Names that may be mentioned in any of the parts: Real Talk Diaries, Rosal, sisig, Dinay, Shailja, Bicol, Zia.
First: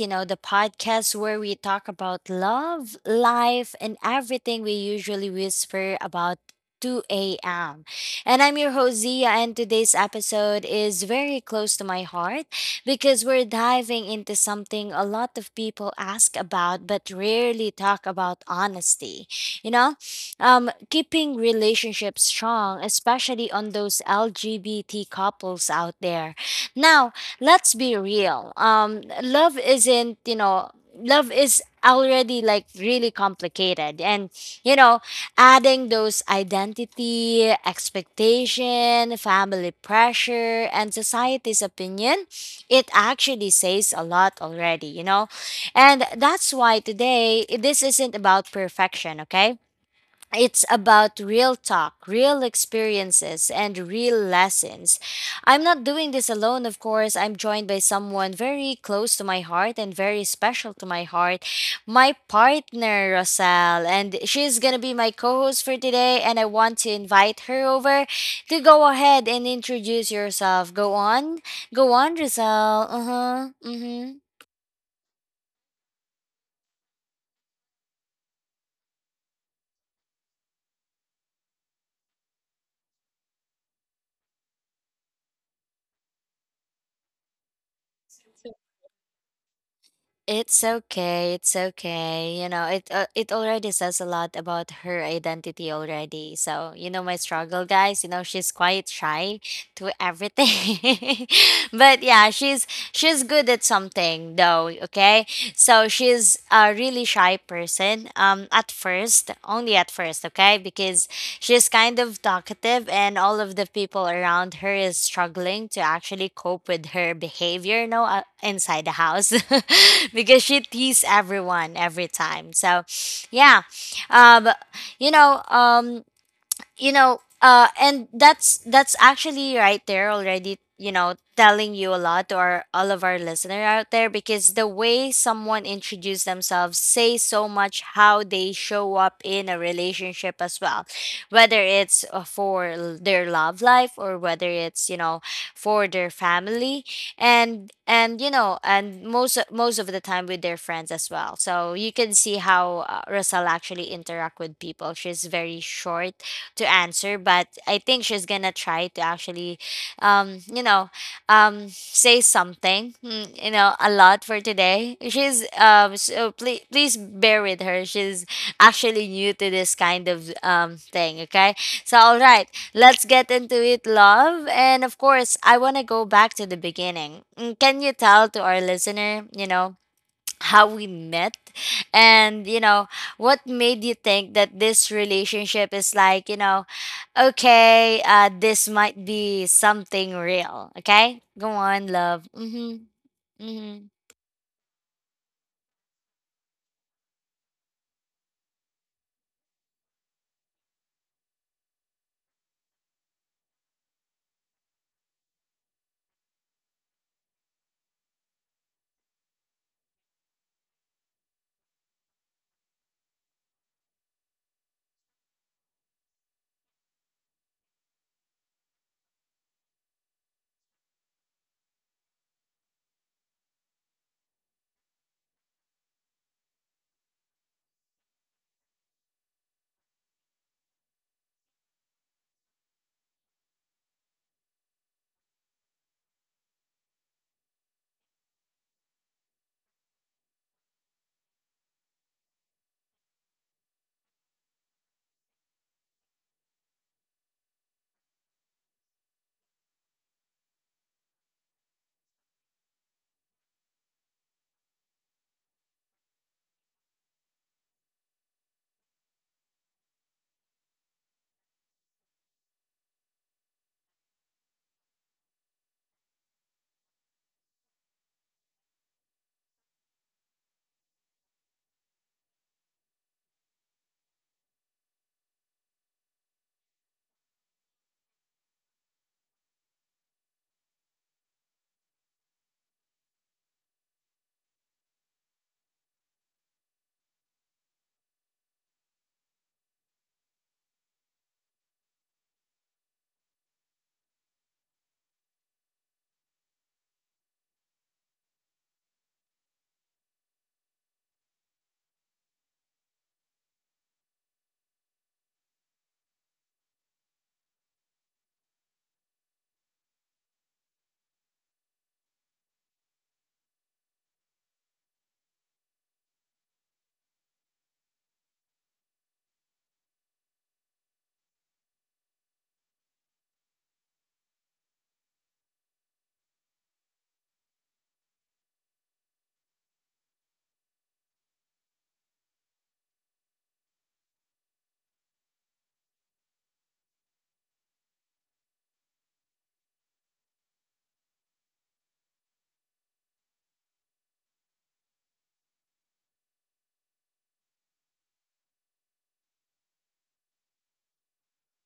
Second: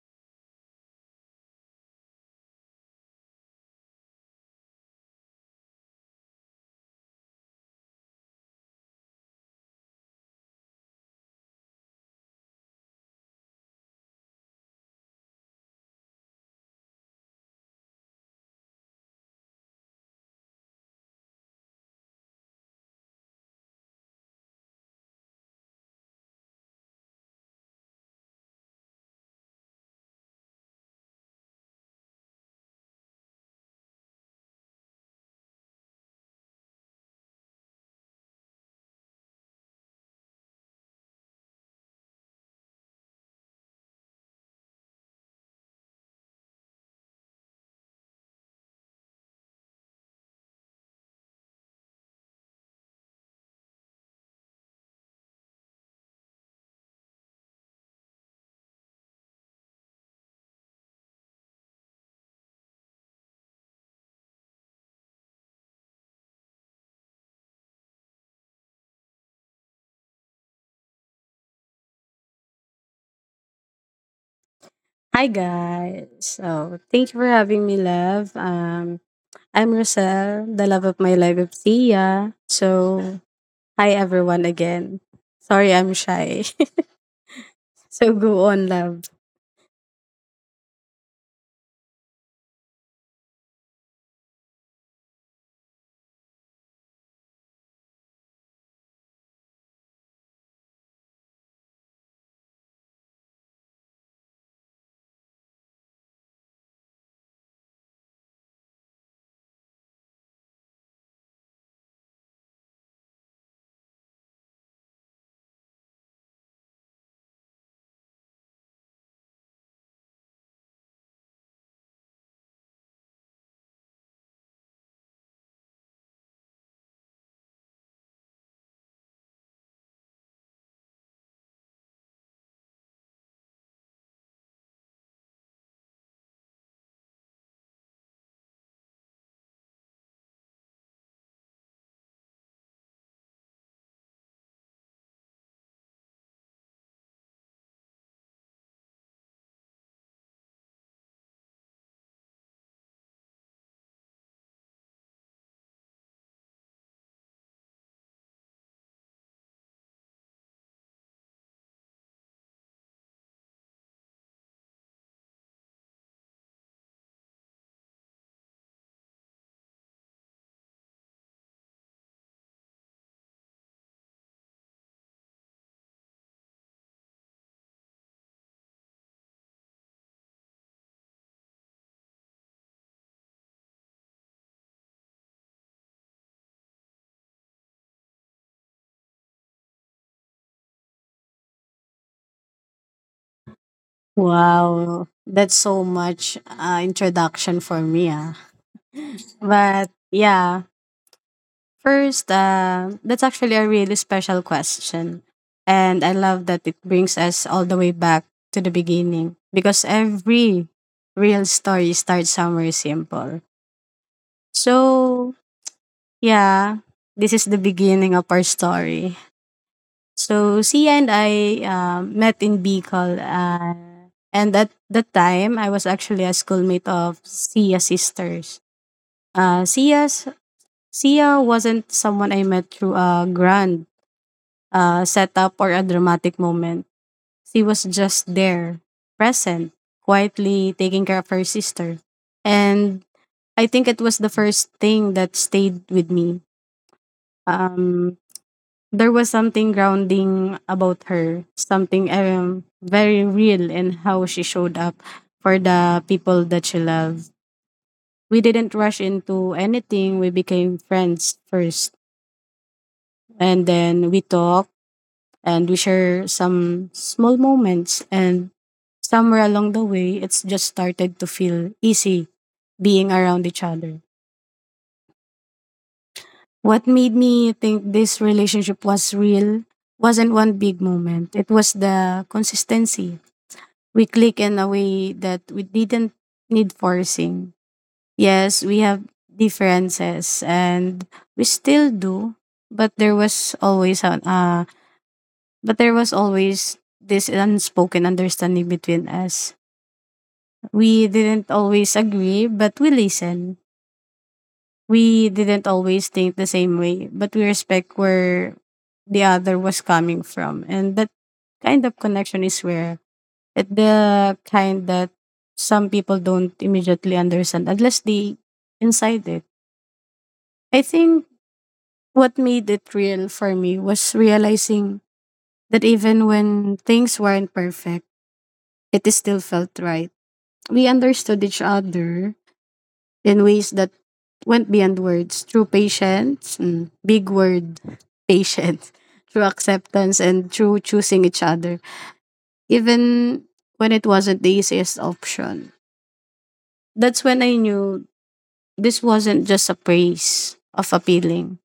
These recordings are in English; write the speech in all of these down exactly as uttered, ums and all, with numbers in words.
You know, the podcast where we talk about love, life, and everything we usually whisper about two a m. And I'm your host, Zia, and today's episode is very close to my heart because we're diving into something a lot of people ask about but rarely talk about honesty. You know, um, keeping relationships strong, especially on those L G B T couples out there now, let's be real. Um, love isn't, you know, love is already like really complicated. And, you know, adding those identity, expectation, family pressure, and society's opinion, it actually says a lot already, you know? And that's why today, this isn't about perfection, okay? It's about real talk, real experiences, and real lessons. I'm not doing this alone, of course. I'm joined by someone very close to my heart and very special to my heart, my partner, Rosal. And she's going to be my co host for today. And I want to invite her over to go ahead and introduce yourself. Go on. Go on, Rosal. Uh huh. Mm hmm. Hi guys. So thank you for having me, love. Um, I'm Roselle, the love of my life of Tia. So hi everyone again. Sorry I'm shy. So go on, love. It's okay. It's okay. You know, it uh, it already says a lot about her identity already. So, you know my struggle, guys, you know she's quite shy to everything. But yeah, she's she's good at something though, okay? So, she's a really shy person um at first, only at first, okay? Because she's kind of talkative, and all of the people around her is struggling to actually cope with her behavior, you know, uh, inside the house because she teases everyone every time. So, yeah, um, you know, um, you know uh and that's that's actually right there already, you know, telling you a lot to our all of our listener out there because the way someone introduce themselves say so much how they show up in a relationship as well, whether it's uh, for l- their love life or whether it's, you know, for their family, and and you know, and most most of the time with their friends as well. So you can see how uh, Rosal actually interact with people. She's very short to answer, but I think she's gonna try to actually, um, you know, um, say something, mm, you know, a lot for today. She's um, so please please bear with her. She's actually new to this kind of um thing. Okay, so all right, let's get into it, love. And of course, I wanna go back to the beginning. Mm, Can you tell to our listener, you know, how we met, and you know, what made you think that this relationship is like, you know. Okay, uh, this might be something real. Okay, go on, love. Mm-hmm. Mm-hmm. Wow, that's so much uh, introduction for me. Ah. But yeah, first, uh, that's actually a really special question. And I love that it brings us all the way back to the beginning because every real story starts somewhere simple. So, yeah, this is the beginning of our story. So, Sia and I uh, met in Bicol. Uh, and at that time, I was actually a schoolmate of Sia's sisters. Uh, Sia's Sia wasn't someone I met through a grand uh, setup or a dramatic moment. She was just there, present, quietly taking care of her sister. And I think it was the first thing that stayed with me. Um, there was something grounding about her, something um, very real in how she showed up for the people that she loved. We didn't rush into anything. We became friends first. And then we talked and we share some small moments and somewhere along the way, it's just started to feel easy being around each other. What made me think this relationship was real wasn't one big moment. It was the consistency. We click in a way that we didn't need forcing. Yes, we have differences and we still do, but there was always an uh but there was always this unspoken understanding between us. We didn't always agree, but we listen. We didn't always think the same way, but we respect where the other was coming from. And that kind of connection is where it the kind that some people don't immediately understand unless they inside it. I think what made it real for me was realizing that even when things weren't perfect, it still felt right. We understood each other in ways that went beyond words through patience, mm, big word, patience, through acceptance, and through choosing each other, even when it wasn't the easiest option. That's when I knew this wasn't just a praise of appealing.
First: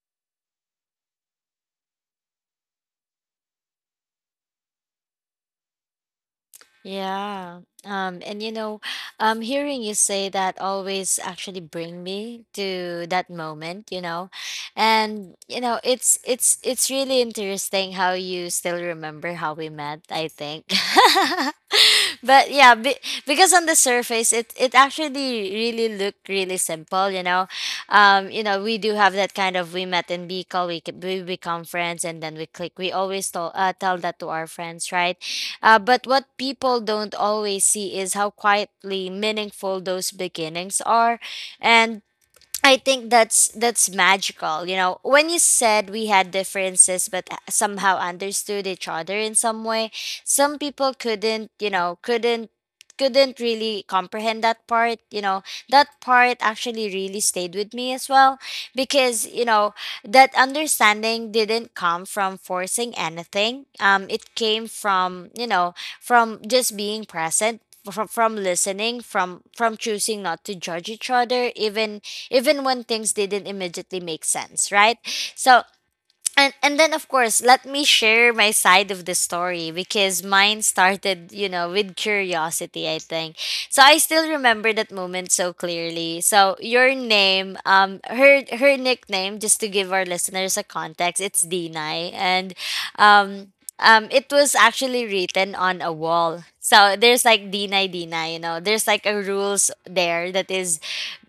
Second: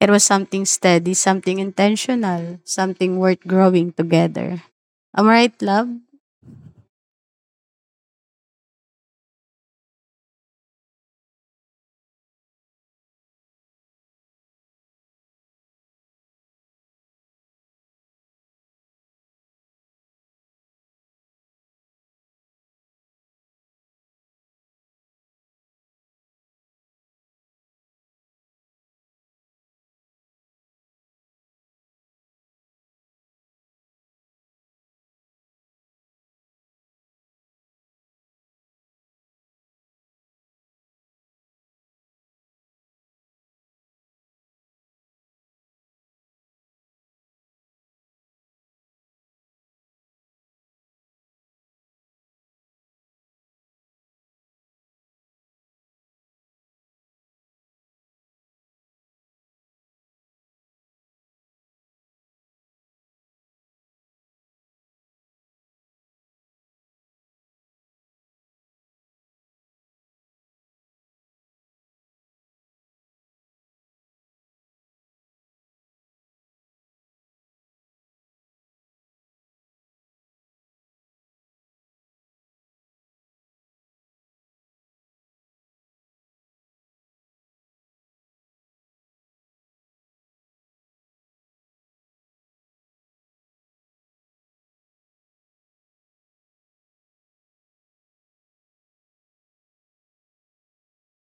It was something steady, something intentional, something worth growing together. Am I right, love? Yeah. Um, and you know, um, hearing you say that always actually bring me to that moment, you know, and you know, it's it's it's really interesting how you still remember how we met, I think. But yeah, be, because on the surface, it it actually really looked really simple, you know. Um, you know, we do have that kind of we met in Bicol, we c- we become friends, and then we click. We always tell uh, tell that to our friends, right? Uh, but what people don't always see is how quietly meaningful those beginnings are. And I think that's that's magical. You know, when you said we had differences but somehow understood each other in some way, some people couldn't, you know, couldn't couldn't really comprehend that part, you know. That part actually really stayed with me as well because, you know, that understanding didn't come from forcing anything. Um it came from, you know, from just being present. From, from listening, from from choosing not to judge each other, even even when things didn't immediately make sense, right? So and and then of course, let me share my side of the story because mine started, you know, with curiosity, I think. So I still remember that moment so clearly. So your name, um her her nickname, just to give our listeners a context, it's Dinai, and um um, it was actually written on a wall. So there's like Dinay Dinay, you know. There's like a rules there that is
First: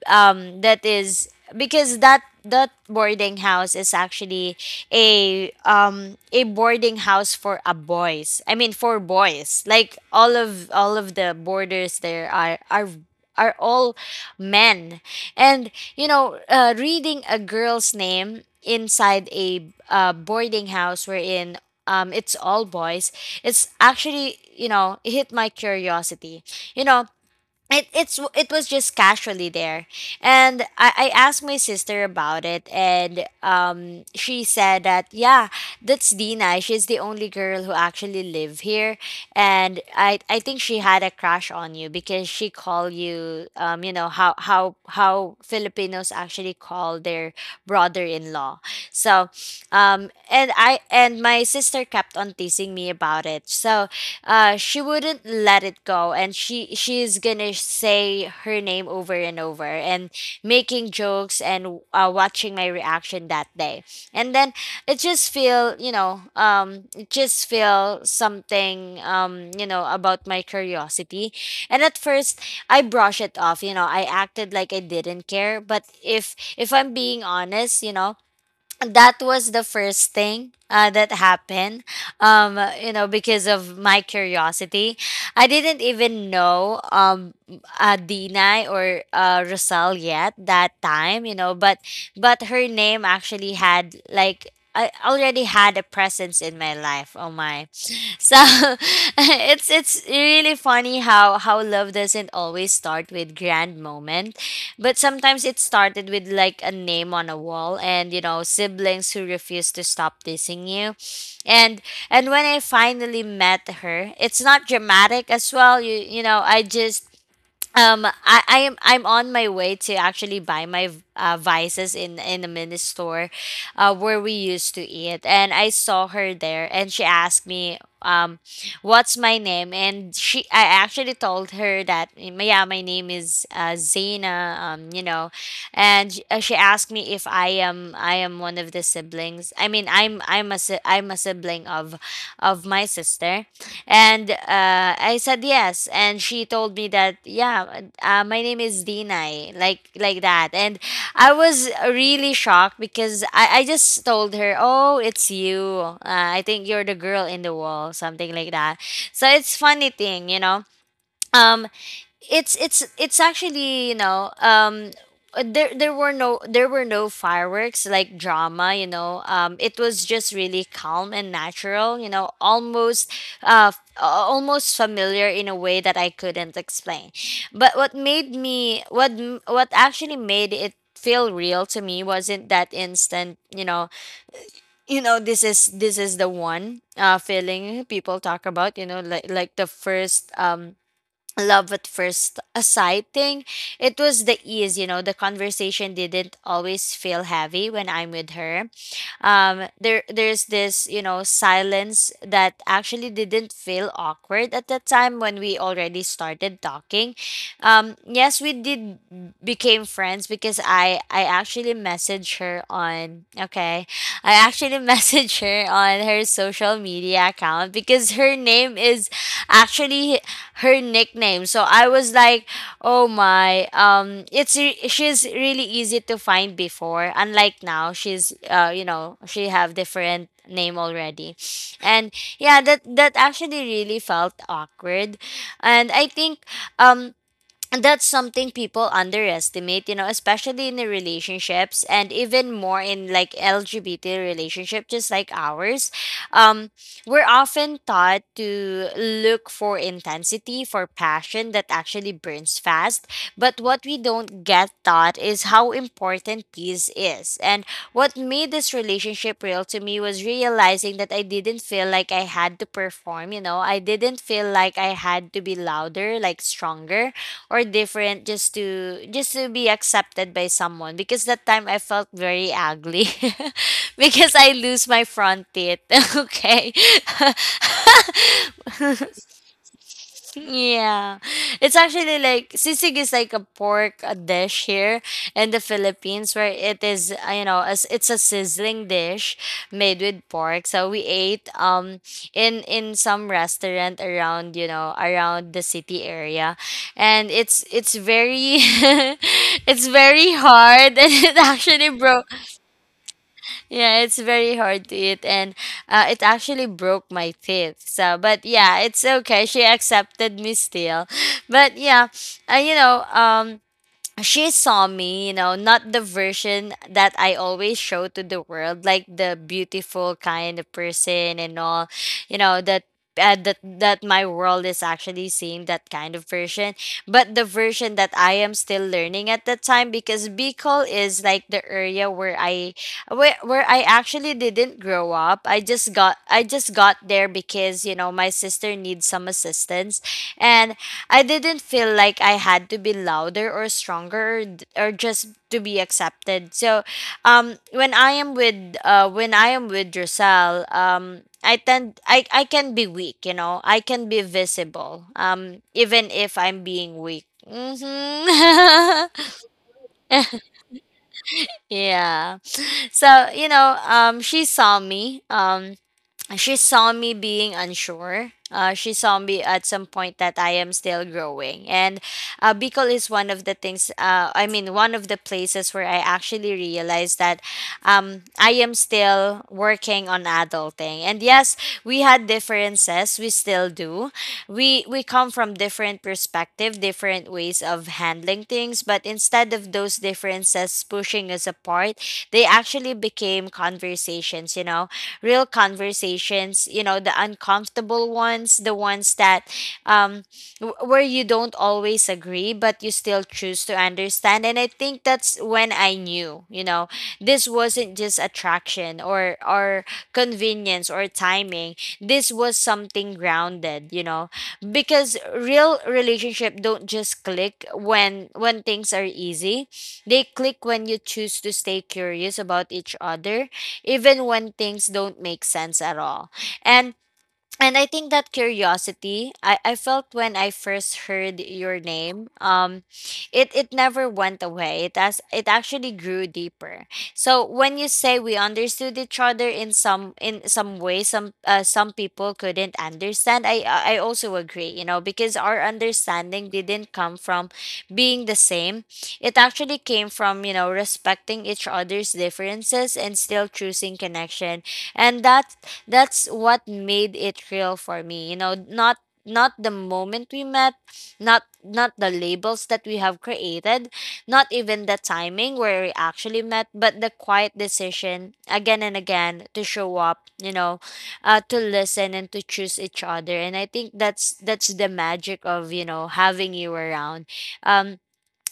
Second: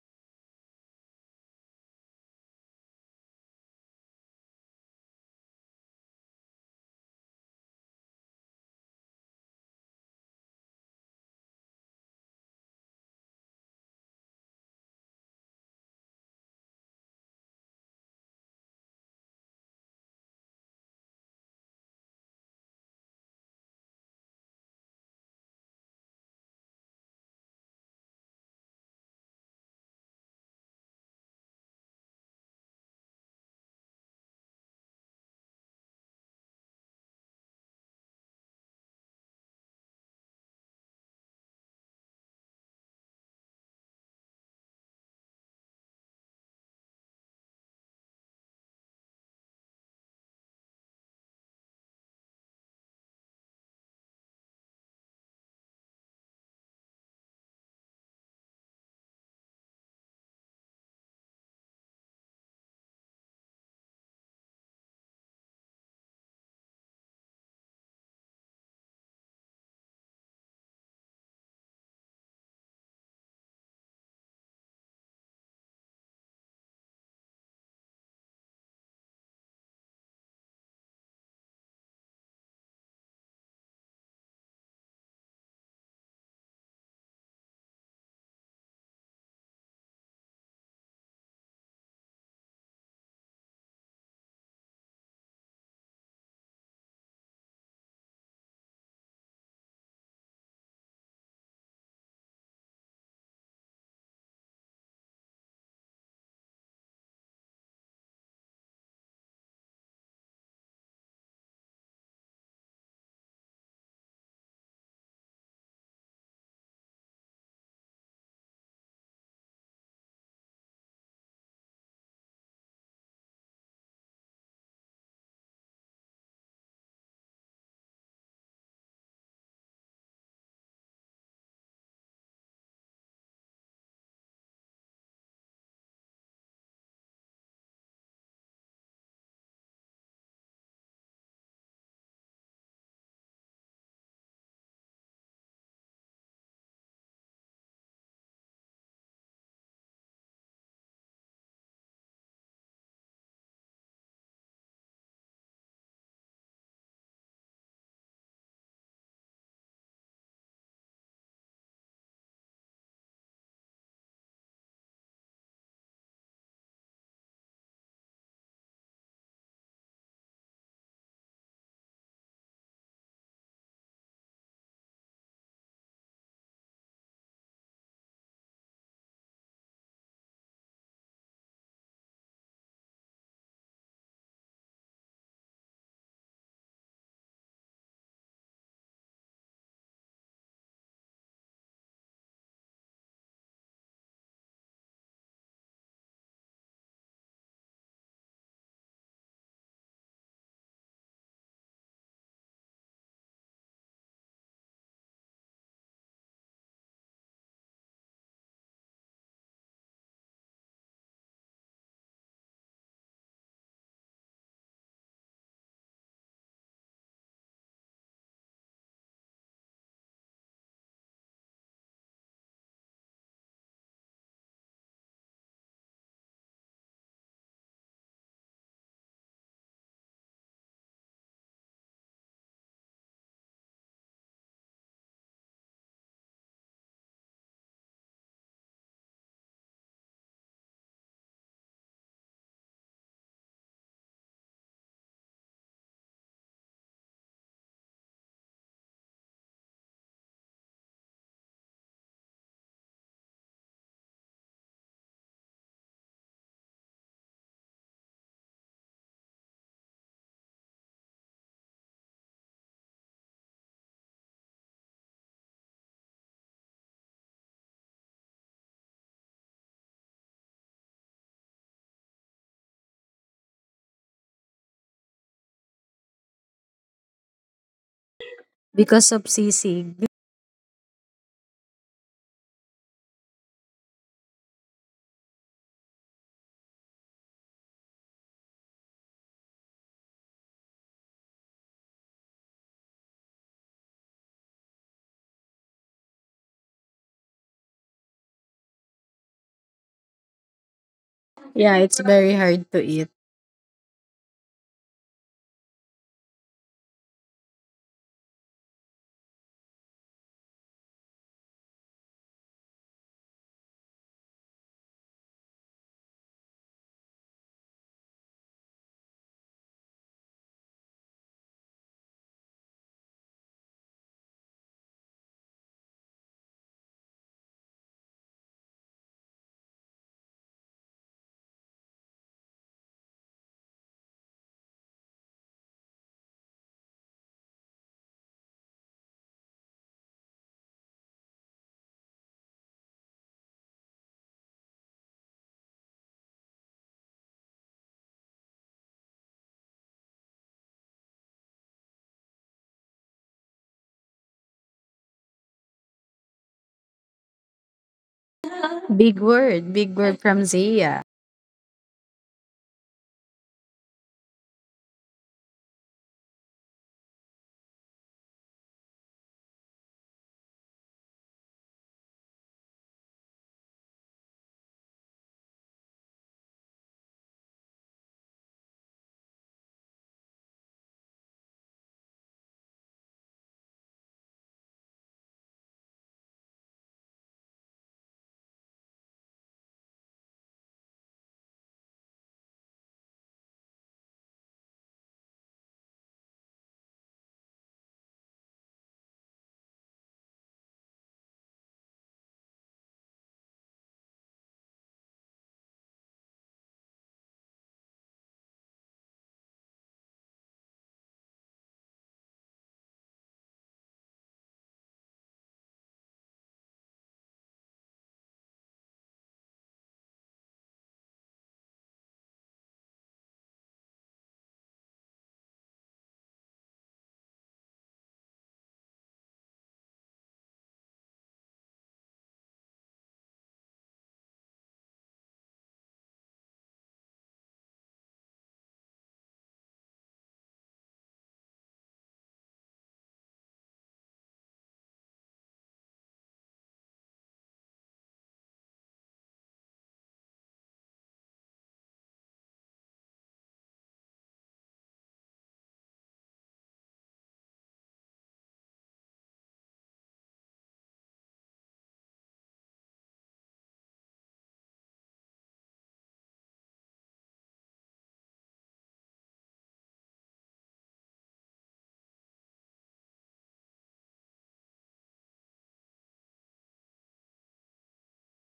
um that is because that that boarding house is actually a um a boarding house for a boys, I mean for boys, like all of all of the boarders there are are are all men. And you know, uh, reading a girl's name inside a uh, boarding house wherein um it's all boys, it's actually, you know, it hit my curiosity, you know. It it's it was just casually there, and I, I asked my sister about it, and um she said that yeah, that's Dina, she's the only girl who actually live here. And I I think she had a crush on you because she called you, um you know how how how Filipinos actually call their brother-in-law. So um and I, and my sister kept on teasing me about it. So uh she wouldn't let it go, and she she's gonna say her name over and over and making jokes and uh, watching my reaction that day. And then it just feel, you know, um it just feel something, um you know, about my curiosity. And at first, I brush it off. You know, I acted like I didn't care. But if if I'm being honest, you know, that was the first thing uh, that happened, um you know, because of my curiosity. I didn't even know, um uh, Dina or uh, Rosal yet that time, you know, but but her name actually had like, I already had a presence in my life. Oh my. So it's it's really funny how how love doesn't always start with grand moment. But sometimes it started with like a name on a wall and, you know, siblings who refuse to stop teasing you. And and when I finally met her, it's not dramatic as well. You you know, I just um I, I am I'm on my way to actually buy my uh, vices in in the mini store uh, where we used to eat, and I saw her there, and she asked me, um what's my name, and she I actually told her that yeah, my name is uh, Zaina, um you know. And sh- uh, she asked me if I am I am one of the siblings, I mean I'm I'm a si- I'm a sibling of of my sister. And uh uh, I said yes, and she told me that yeah, uh, my name is Dinay, like like that. And I was really shocked because I, I just told her, oh, it's you. Uh, I think you're the girl in the wall, something like that. So it's funny thing, you know. Um, it's it's it's actually, you know, um uh, there there were no there were no fireworks like drama, you know. um it was just really calm and natural, you know, almost uh f- a- almost familiar in a way that I couldn't explain. But what made me what m- what actually made it feel real to me wasn't that instant, you know. You know, this is this is the one uh feeling people talk about, you know, like like the first um love at first sight thing. It was the ease, you know. The conversation didn't always feel heavy when I'm with her. um there there's this, you know, silence that actually didn't feel awkward at that time when we already started talking. um yes, we did became friends because i i actually messaged her on okay, I actually messaged her on her social media account because her name is actually her nickname. So I was like, oh my. Um it's re- she's really easy to find before. Unlike now, she's uh you know, she have different name already. And yeah, that that actually really felt awkward. And I think um that's something people underestimate, you know, especially in the relationships and even more in like L G B T relationship just like ours. um we're often taught to look for intensity, for passion that actually burns fast, but what we don't get taught is how important peace is. And what made this relationship real to me was realizing that I didn't feel like I had to perform. You know, I didn't feel like I had to be louder, like stronger or different, just to just to be accepted by someone, because that time I felt very ugly because I lose my front teeth. Okay. Because of sisig. Yeah. It's actually like sisig is like a pork, a dish here in the Philippines, where it is, uh, you know, as it's a sizzling dish made with pork. So we ate um in in some restaurant around, you know, around the city area. And it's it's very it's very hard and it Yeah, actually it's broke very hard to eat. yeah, it's very hard to eat, and uh, it actually broke my teeth. So, but yeah, it's okay. She accepted me still, but yeah, uh, you know, um, she saw me, you know, not the version that I always show to the world, like the beautiful kind of person and all, you know, that uh, that that my world is actually seeing that kind of version, but the version that I am still learning at that time because Bicol is like the area where I where where I actually didn't grow up. I just got I just got there because you know my sister needs some assistance, and I didn't feel like I had to be louder or stronger or, d- or just to be accepted. So, um, when I am with uh, when I am with Drusel, um, I tend I, I can be weak. You know, I can be visible. Um, even if I'm being weak. Hmm. Big word, big word from Zia. Yeah. So you know, um, she saw me. Um, she saw me being unsure. Uh, she saw me at some point that I am still growing. And uh, Bicol is one of the things, uh, I mean, one of the places where I actually realized that um, I am still working on adulting. And yes, we had differences. We still do. We, we come from different perspective, different ways of handling things. But instead of those differences pushing us apart, they actually became conversations, you know, real conversations, you know, the uncomfortable ones, the ones that um w- where you don't always agree but you still choose to understand. And I think that's when I knew, you know, this wasn't just attraction or or convenience or timing. This was something grounded, you know, because real relationship don't just click when when things are easy, they click when you choose to stay curious about each other even when things don't make sense at all. And and I think that curiosity I, I felt when I first heard your name, um, it, it never went away. It as it actually grew deeper. So when you say we understood each other in some in some way, some uh, some people couldn't understand. I I I also agree, you know, because our understanding didn't come from being the same. It actually came from, you know, respecting each other's differences and still choosing connection, and that that's what made it real for me, you know, not not the moment we met, not not the labels that we have created, not even the timing where we actually met, but the quiet decision again and again to show up, you know, uh, to listen and to choose each other. And I think that's that's the magic of, you know, having you around. Um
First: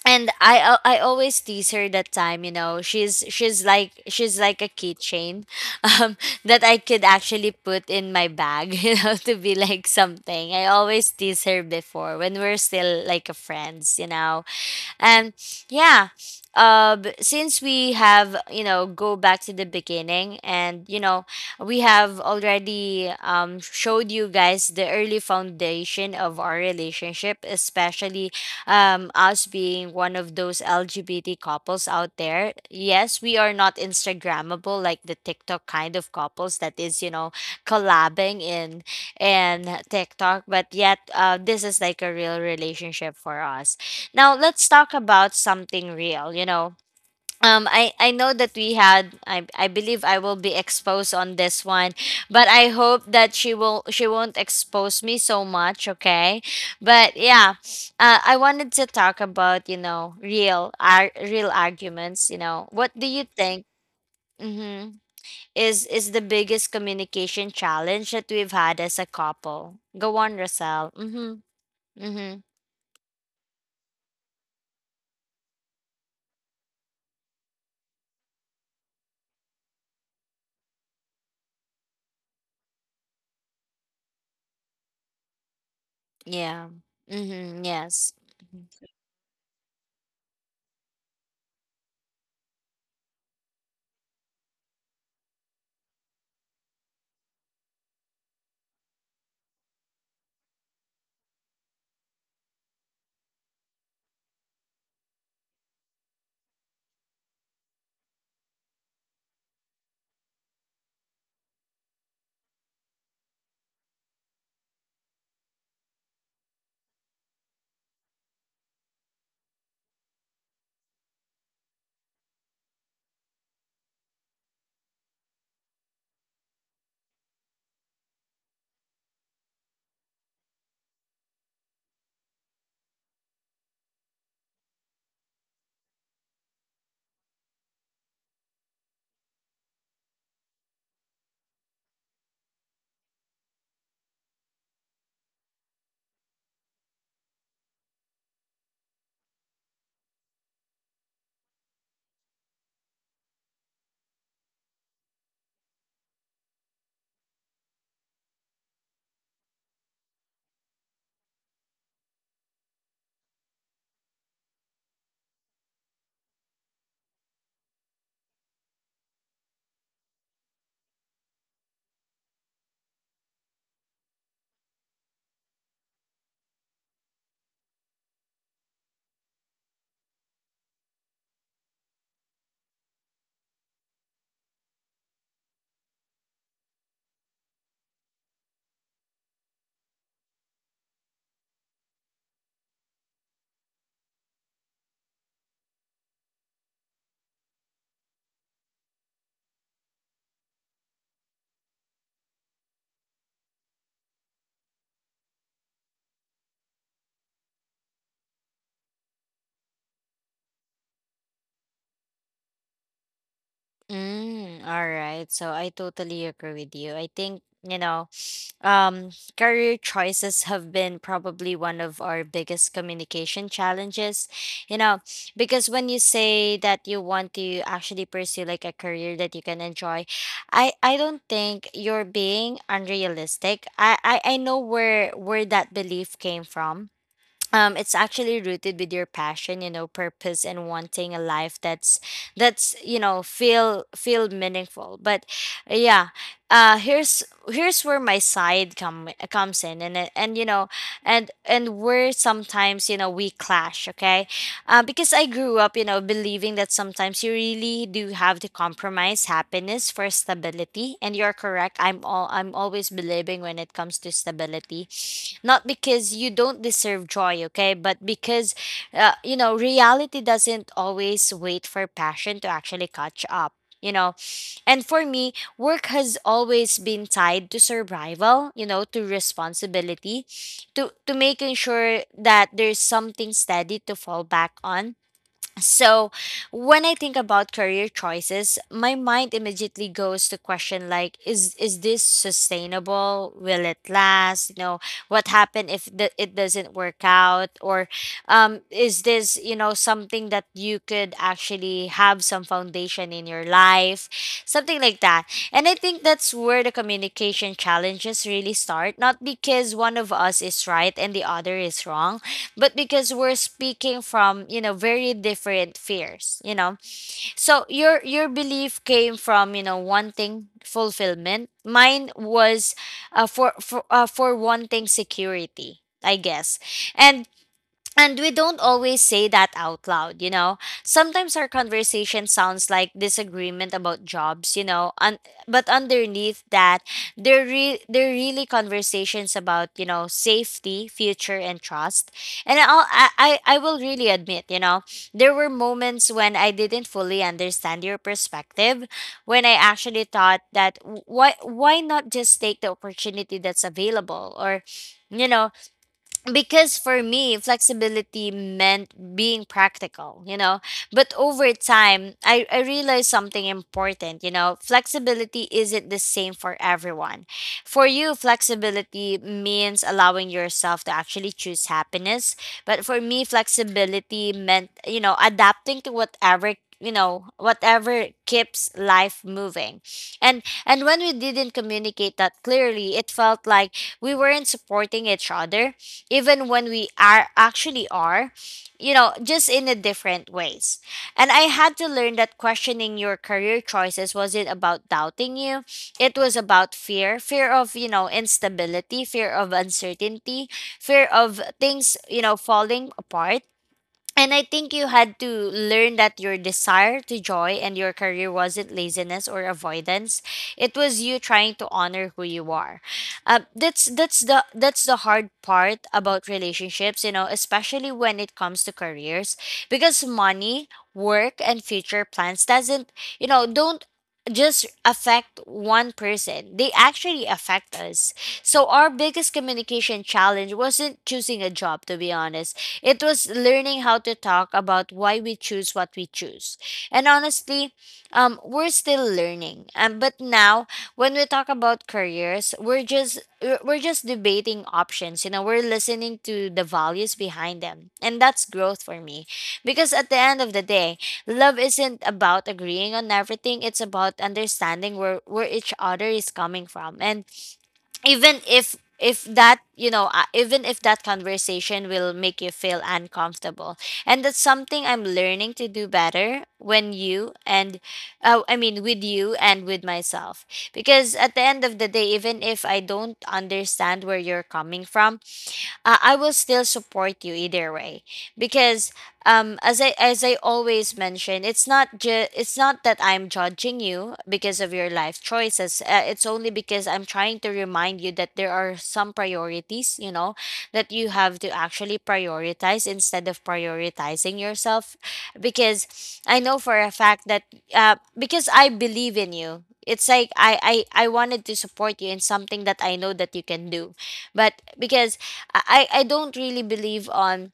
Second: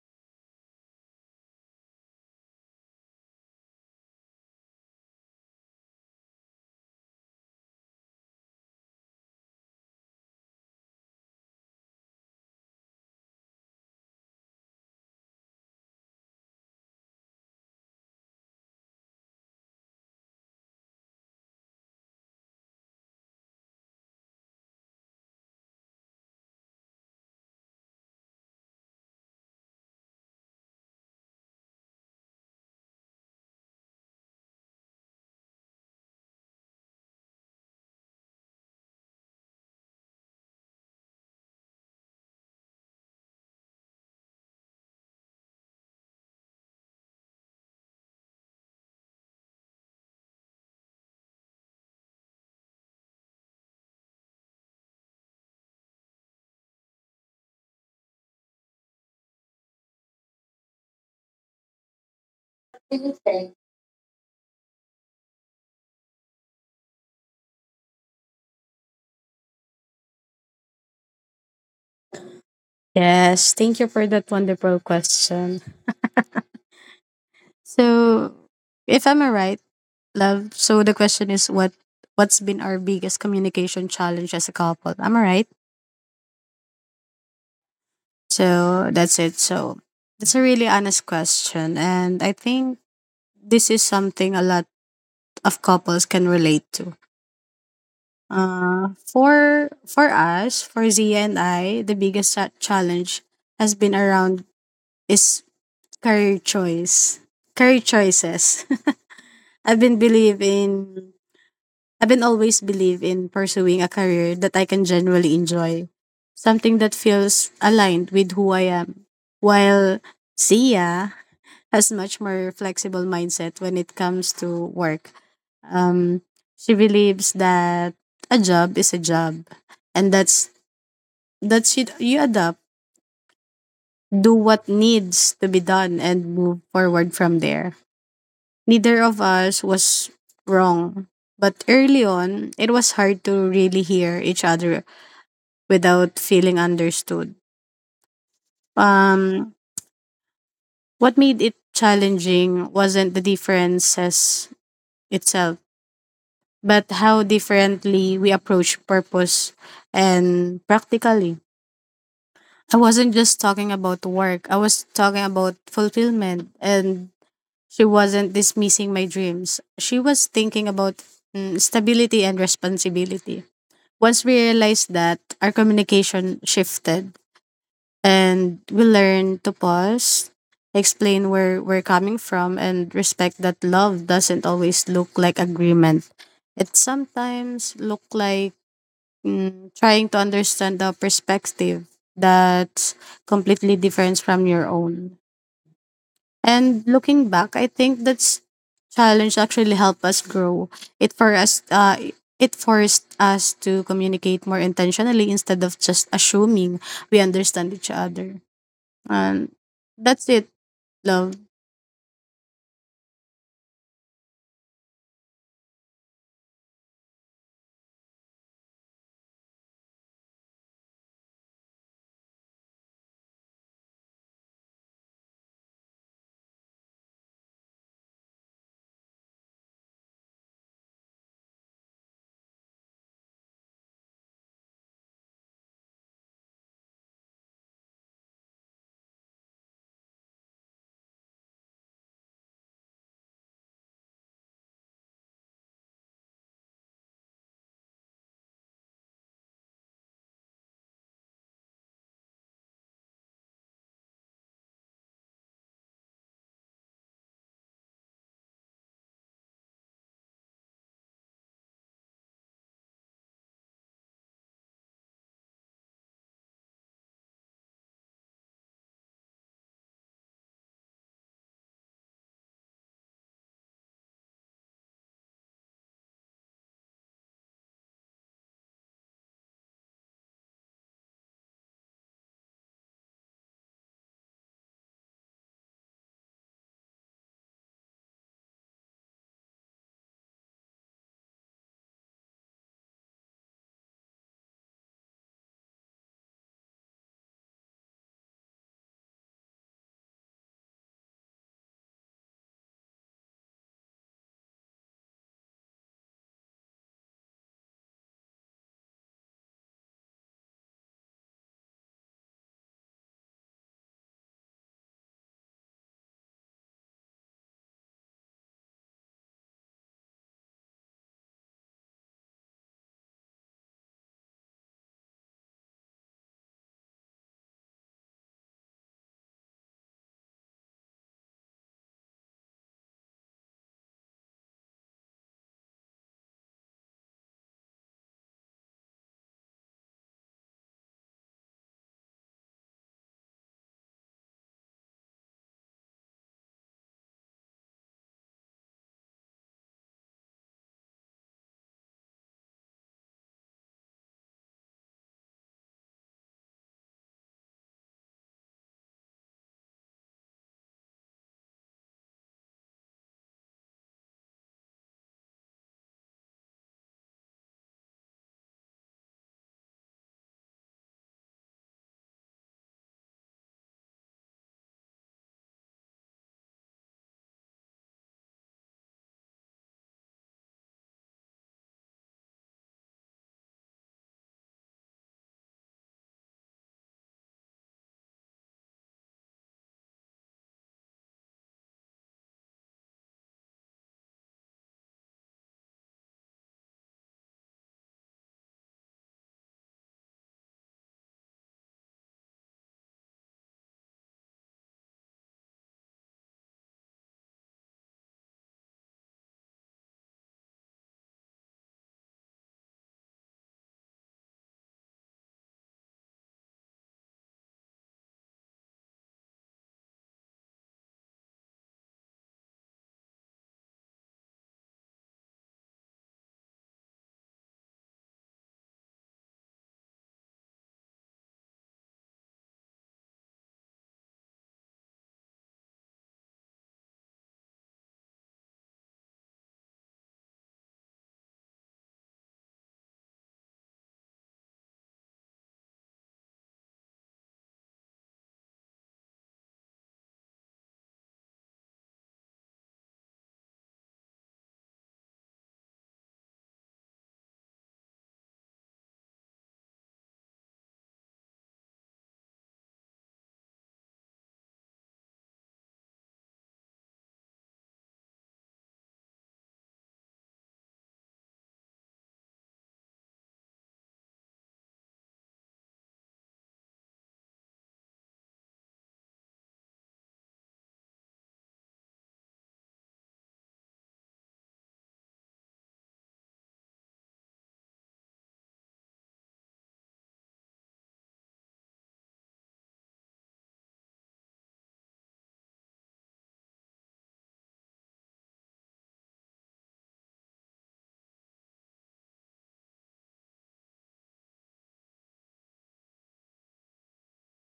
and I al- I always tease her that time, you know. She's she's like she's like a keychain um that I could actually put in my bag, you know, to be like something. I always tease her before when we're still like a friends, you know, and yeah. Uh b- since we have, you know, go back to the beginning, and, you know, we have already um showed you guys the early foundation of our relationship, especially um us being one of those LGBT couples out there. Yes, we are not instagrammable like the TikTok kind of couples that is, you know, collabing in in TikTok, but yet uh, this is like a real relationship for us. Now let's talk about something real, you know. Um, I, I know that we had I, I believe I will be exposed on this one, but I hope that she will she won't expose me so much, okay? But yeah, uh, I wanted to talk about, you know, real ar- real arguments. You know, what do you think, hmm, is is the biggest communication challenge that we've had as a couple? Go on, Rosal. Mm-hmm. Mm-hmm. Yes, thank you for that wonderful question. So, if I'm right, love, so the question is what what's been our biggest communication challenge as a couple? Am I right? Yeah. Mm-hmm. Yes. So, that's it. So, that's a really honest question and I think this is something a lot of couples can relate to. Uh, for for us, for Zia and I, the biggest cha- challenge has been around is career choice, career choices. I've been believe in I've been always believe in pursuing a career that I can genuinely enjoy. Something that feels aligned with who I am. While Sia has much more flexible mindset when it comes to work. Um, she believes that a job is a job and that's that's it, you adapt, do what needs to be done and move forward from there. Neither of us was wrong. But early on, it was hard to really hear each other without feeling understood. Um, what made it challenging wasn't the differences itself, but how differently we approach purpose and practically. I wasn't just talking about work. I was talking about fulfillment and she wasn't dismissing my dreams. She was thinking about mm, stability and responsibility. Once we realized that, our communication shifted and we learned to pause, explain where we're coming from, and respect that love doesn't always look like agreement. It sometimes look like mm, trying to understand the perspective that's completely different from your own. And looking back, I think that's challenge actually helped us grow. It for us uh it forced us to communicate more intentionally instead of just assuming we understand each other. And that's it, love. Mm, all right. So I totally agree with you. I think, you know, um, career choices have been probably one of our biggest communication challenges, you know, because when you say that you want to actually pursue like a career that you can enjoy, I I don't think you're being unrealistic. I I, I know where where that belief came from. Um, it's actually rooted with your passion, you know, purpose, and wanting a life that's that's you know, feel feel meaningful. But yeah, uh here's here's where my side come comes in, and it- and, you know, and and where sometimes, you know, we clash, okay. Uh, because I grew up, you know, believing that sometimes you really do have to compromise happiness for stability. And you're correct, i'm all I'm always believing when it comes to stability, not because you don't deserve joy, okay, but because uh, you know, reality doesn't always wait for passion to actually catch up. You know, and for me, work has always been tied to survival. You know, to responsibility, to to making sure that there's something steady to fall back on. So, when I think about career choices, my mind immediately goes to question like, is is this sustainable? Will it last? You know, what happened if the, it doesn't work out? Or um is this, you know, something that you could actually have some foundation in your life? Something like that. And I think that's where the communication challenges really start, not because one of us is right and the other is wrong, but because we're speaking from, you know, very different fears, you know. So your your belief came from, you know, wanting fulfillment. Mine was uh, for for uh, for wanting security, I guess. and and we don't always say that out loud, you know. Sometimes our conversation sounds like disagreement about jobs, you know, un- but underneath that, they're re- they're really conversations about, you know, safety, future, and trust. And I'll, I I I will really admit, you know, there were moments when I didn't fully understand your perspective, when I actually thought that why why not just take the opportunity that's available? Or you know, because for me flexibility meant being practical, you know. But over time I, I realized something important, you know, flexibility isn't the same for everyone. For you, flexibility means allowing yourself to actually choose happiness. But for me, flexibility meant, you know, adapting to whatever, you know, whatever keeps life moving. and and when we didn't communicate that clearly, it felt like we weren't supporting each other even when we are actually are, you know, just in a different ways. And I had to learn that questioning your career choices wasn't about doubting you. It was about fear, fear of, you know, instability, fear of uncertainty, fear of things, you know, falling apart. And I think you had to learn that your desire to joy and your career wasn't laziness or avoidance. It was you trying to honor who you are. Uh, that's that's the that's the hard part about relationships, you know, especially when it comes to careers, because money, work, and future plans doesn't, you know, don't just affect one person, they actually affect us. So our biggest communication challenge wasn't choosing a job, to be honest, it was learning how to talk about why we choose what we choose. And honestly, um, we're still learning. Um, but now, when we talk about careers, we're just we're we're just debating options. You know, we're listening to the values behind them, and that's growth for me. Because at the end of the day, love isn't about agreeing on everything. It's about understanding where where each other is coming from, and even if if that you know uh, even if that conversation will make you feel uncomfortable. And that's something I'm learning to do better when you and uh, I mean with you and with myself. Because at the end of the day, even if I don't understand where you're coming from, uh, I will still support you either way. Because um as I as I always mention, it's not ju- it's not that I'm judging you because of your life choices. Uh, it's only because I'm trying to remind you that there are some priorities, you know, that you have to actually prioritize instead of prioritizing yourself. Because I know for a fact that uh, because I believe in you. It's like I, I I wanted to support you in something that I know that you can do. But because I I don't really believe on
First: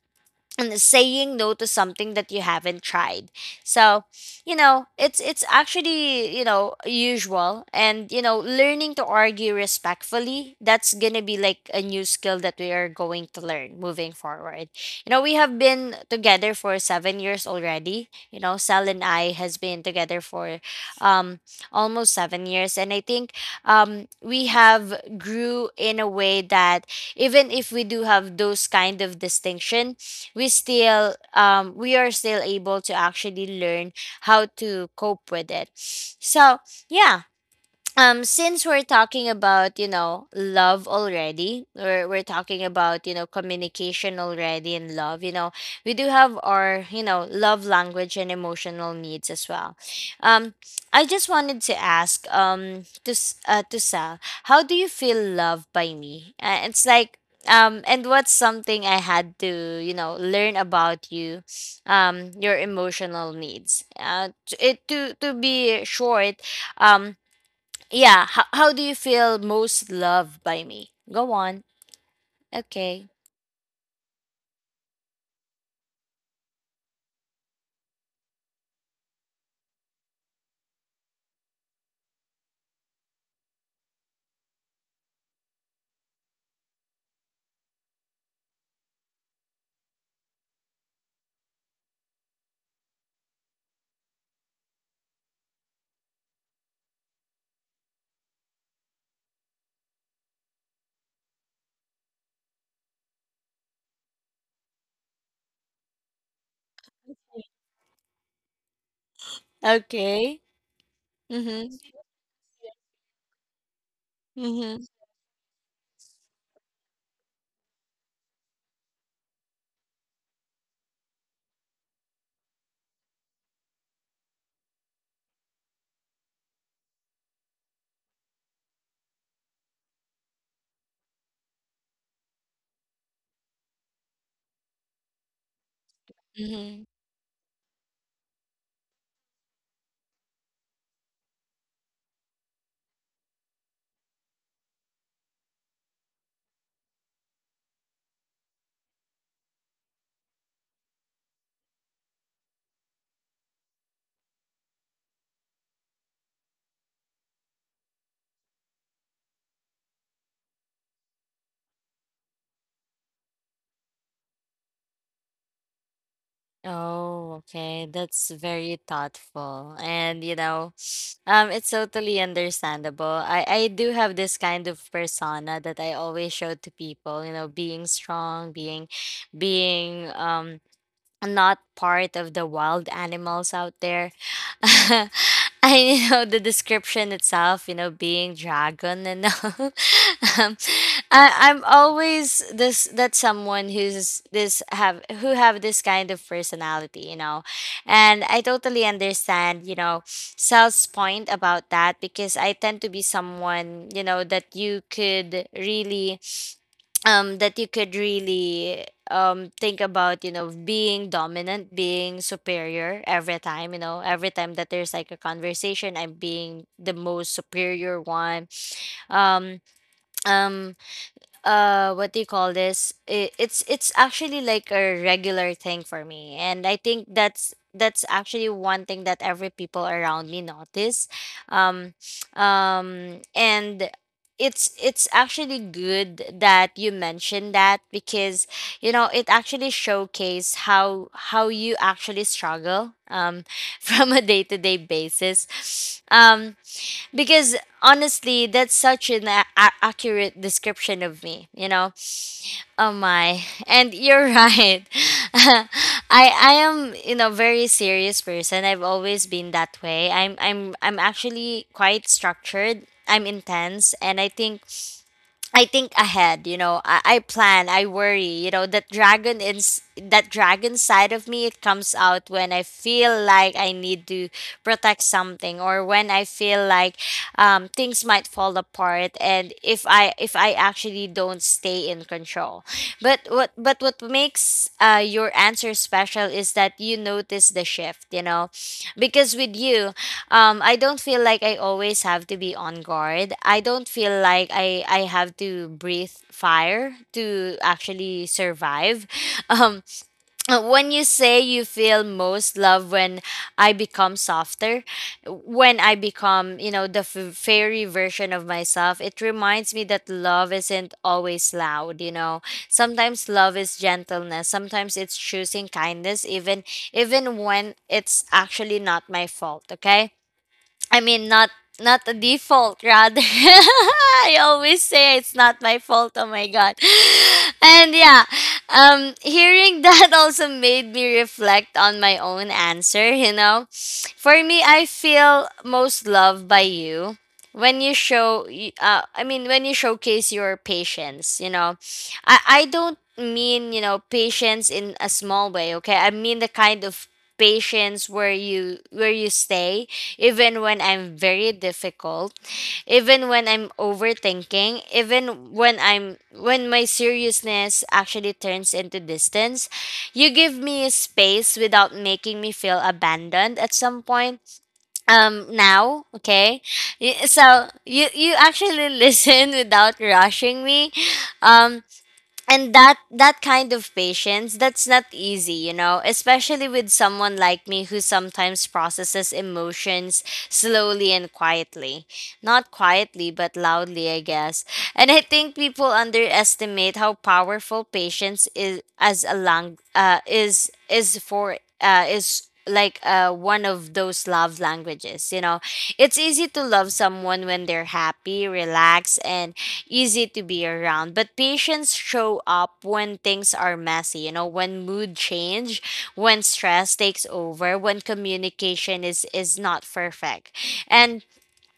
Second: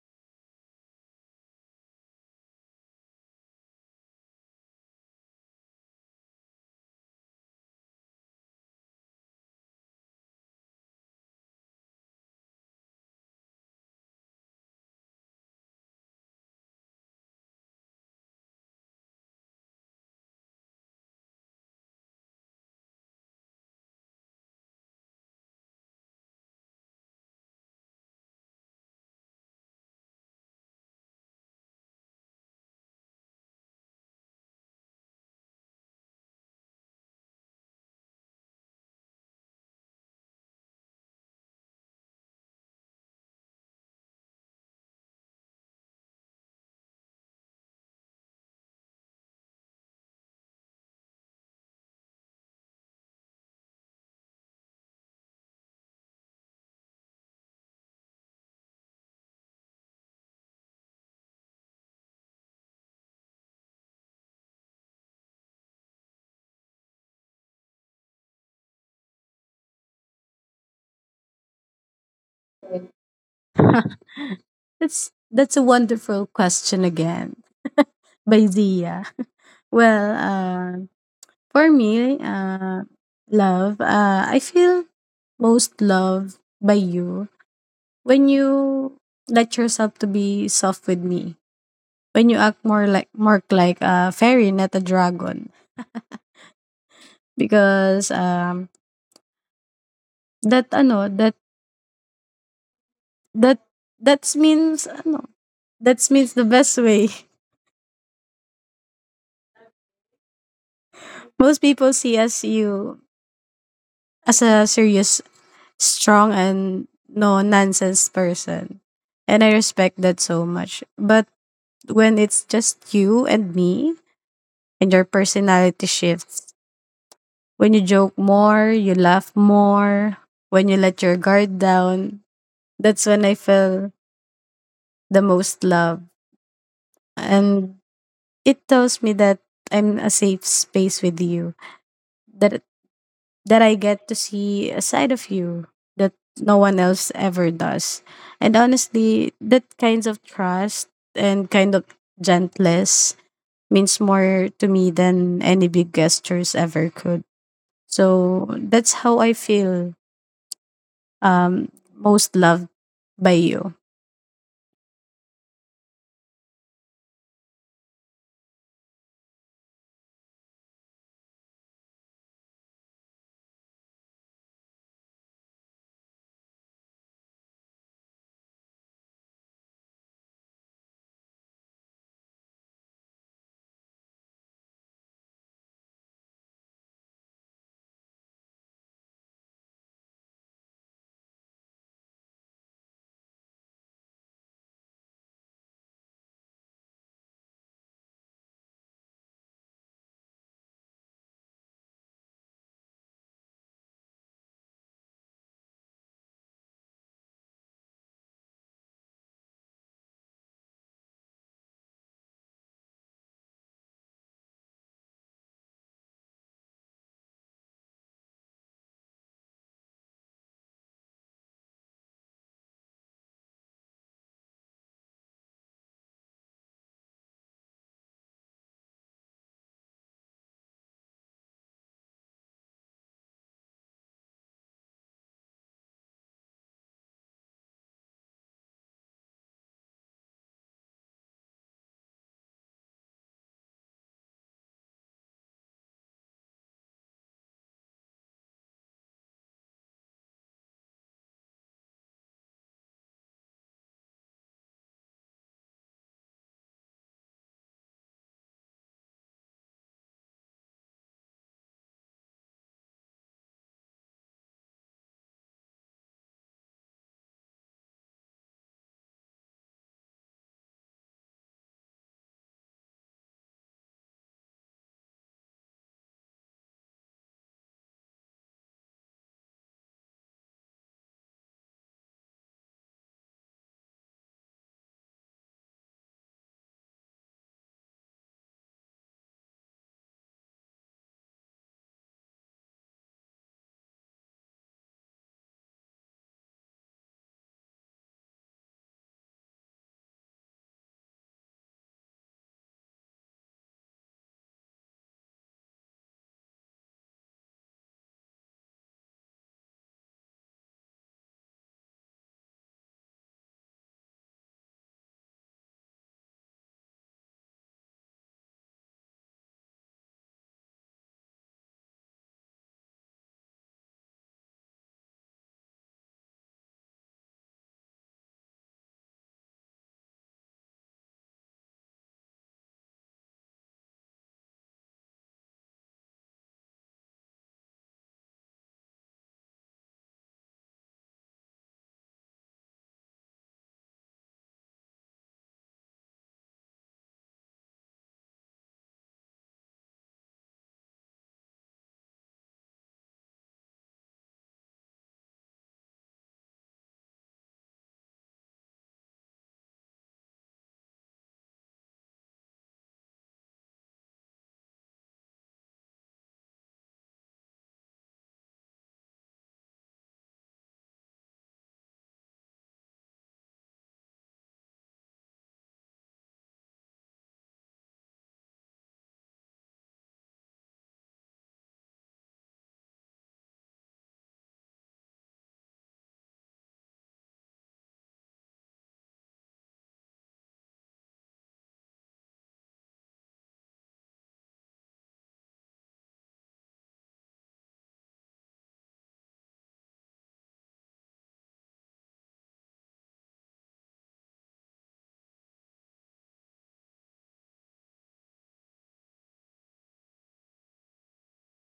and saying no to something that you haven't tried. So you know it's it's actually you know usual, and you know learning to argue respectfully, that's gonna be like a new skill that we are going to learn moving forward. You know, we have been together for seven years already. You know, Sal and I has been together for um almost seven years, and I think um we have grew in a way that even if we do have those kind of distinction, we still um we are still able to actually learn how to cope with it. So yeah. Um since we're talking about you know love already, or we're talking about you know communication already and love, you know, we do have our you know love language and emotional needs as well. um I just wanted to ask, um to S- uh, to Sal, how do you feel loved by me? Uh, it's like, um and what's something I had to you know learn about you, um your emotional needs, uh to, it to to be short. um yeah. How, how do you feel most loved by me? Go on. Okay. That's that's a wonderful question again by Zia. Well, uh, for me, uh, love, uh, I feel most loved by you when you let yourself to be soft with me, when you act more like more like a fairy not a dragon because um that ano that that that means ano that means the best way. Okay. Most Mm-hmm. people see us you as a Mm-hmm. serious strong and no nonsense person and I respect that so much, but when it's just you and me and your personality shifts. When you joke more, you laugh more, when you let your guard down, that's when I feel the most love. Mm-hmm. And it tells me that I'm a safe space with you, that that I get to see a side of you that no one else ever does. And honestly, that kinds of trust and kind of gentleness means more to me than any big gestures ever could. So that's how I feel um, most loved by you? Oh, okay. That's very thoughtful. And you know, um, it's totally understandable. I, I do have this kind of persona that I always show to people, you know, being strong, being being um not part of the wild animals out there. I you know the description itself, you know, being dragon and all. um, I, I'm always this that someone who's this have who have this kind of personality, you know, and I totally understand, you know, Sal's point about that, because I tend to be someone, you know, that you could really um that you could really um think about, you know, being dominant, being superior every time. You know, every time that there's like a conversation, I'm being the most superior one. um um uh what do you call this? it, it's it's actually like a regular thing for me, and I think that's that's actually one thing that every people around me notice. Um um and it's it's actually good that you mentioned that, because you know it actually showcase how how you actually struggle um from a day-to-day basis. Um because honestly, that's such an a- a- accurate description of me, you know. Oh my and you're right. i i am, you know, very serious person. I've always been that way. i'm i'm I'm actually quite structured, I'm intense, and i think I think ahead. You know, I, I plan, I worry, you know, that dragon in that dragon side of me, it comes out when I feel like I need to protect something, or when I feel like um, things might fall apart and if I if I actually don't stay in control. But what but what makes uh, your answer special is that you notice the shift, you know, because with you. Um, I don't feel like I always have to be on guard. I don't feel like I I have to breathe fire to actually survive. Um, uh, when you say you feel most love when I become softer, when I become, you know, the f- fairy version of myself, it reminds me that love isn't always loud. You know, sometimes love is gentleness. Sometimes it's choosing kindness, even even when it's actually not my fault. Okay, I mean, not not a default, rather. I always say it's not my fault. Oh my God! And yeah, um, hearing that also made me reflect on my own answer. You know, for me, I feel most loved by you when you show. y- Uh, I mean, when you showcase your patience. You know, I I don't mean, you know, patience in a small way. Okay, I mean the kind of patience where you where you stay even when I'm very difficult, even when I'm overthinking, even when I'm when my seriousness actually turns into distance. You give me a space without making me feel abandoned at some point. Um now, okay? Y- So you you actually listen without rushing me. Um and that that kind of patience, that's not easy, you know, especially with someone like me who sometimes processes emotions slowly and quietly. Not quietly, but loudly, I guess. And I think people underestimate how powerful patience is as a lang- uh, is is for uh, is like uh, one of those love languages, you know. It's easy to love someone when they're happy, relaxed, and easy to be around, but patience show up when things are messy, you know, when mood change, when stress takes over, when communication is is not perfect. and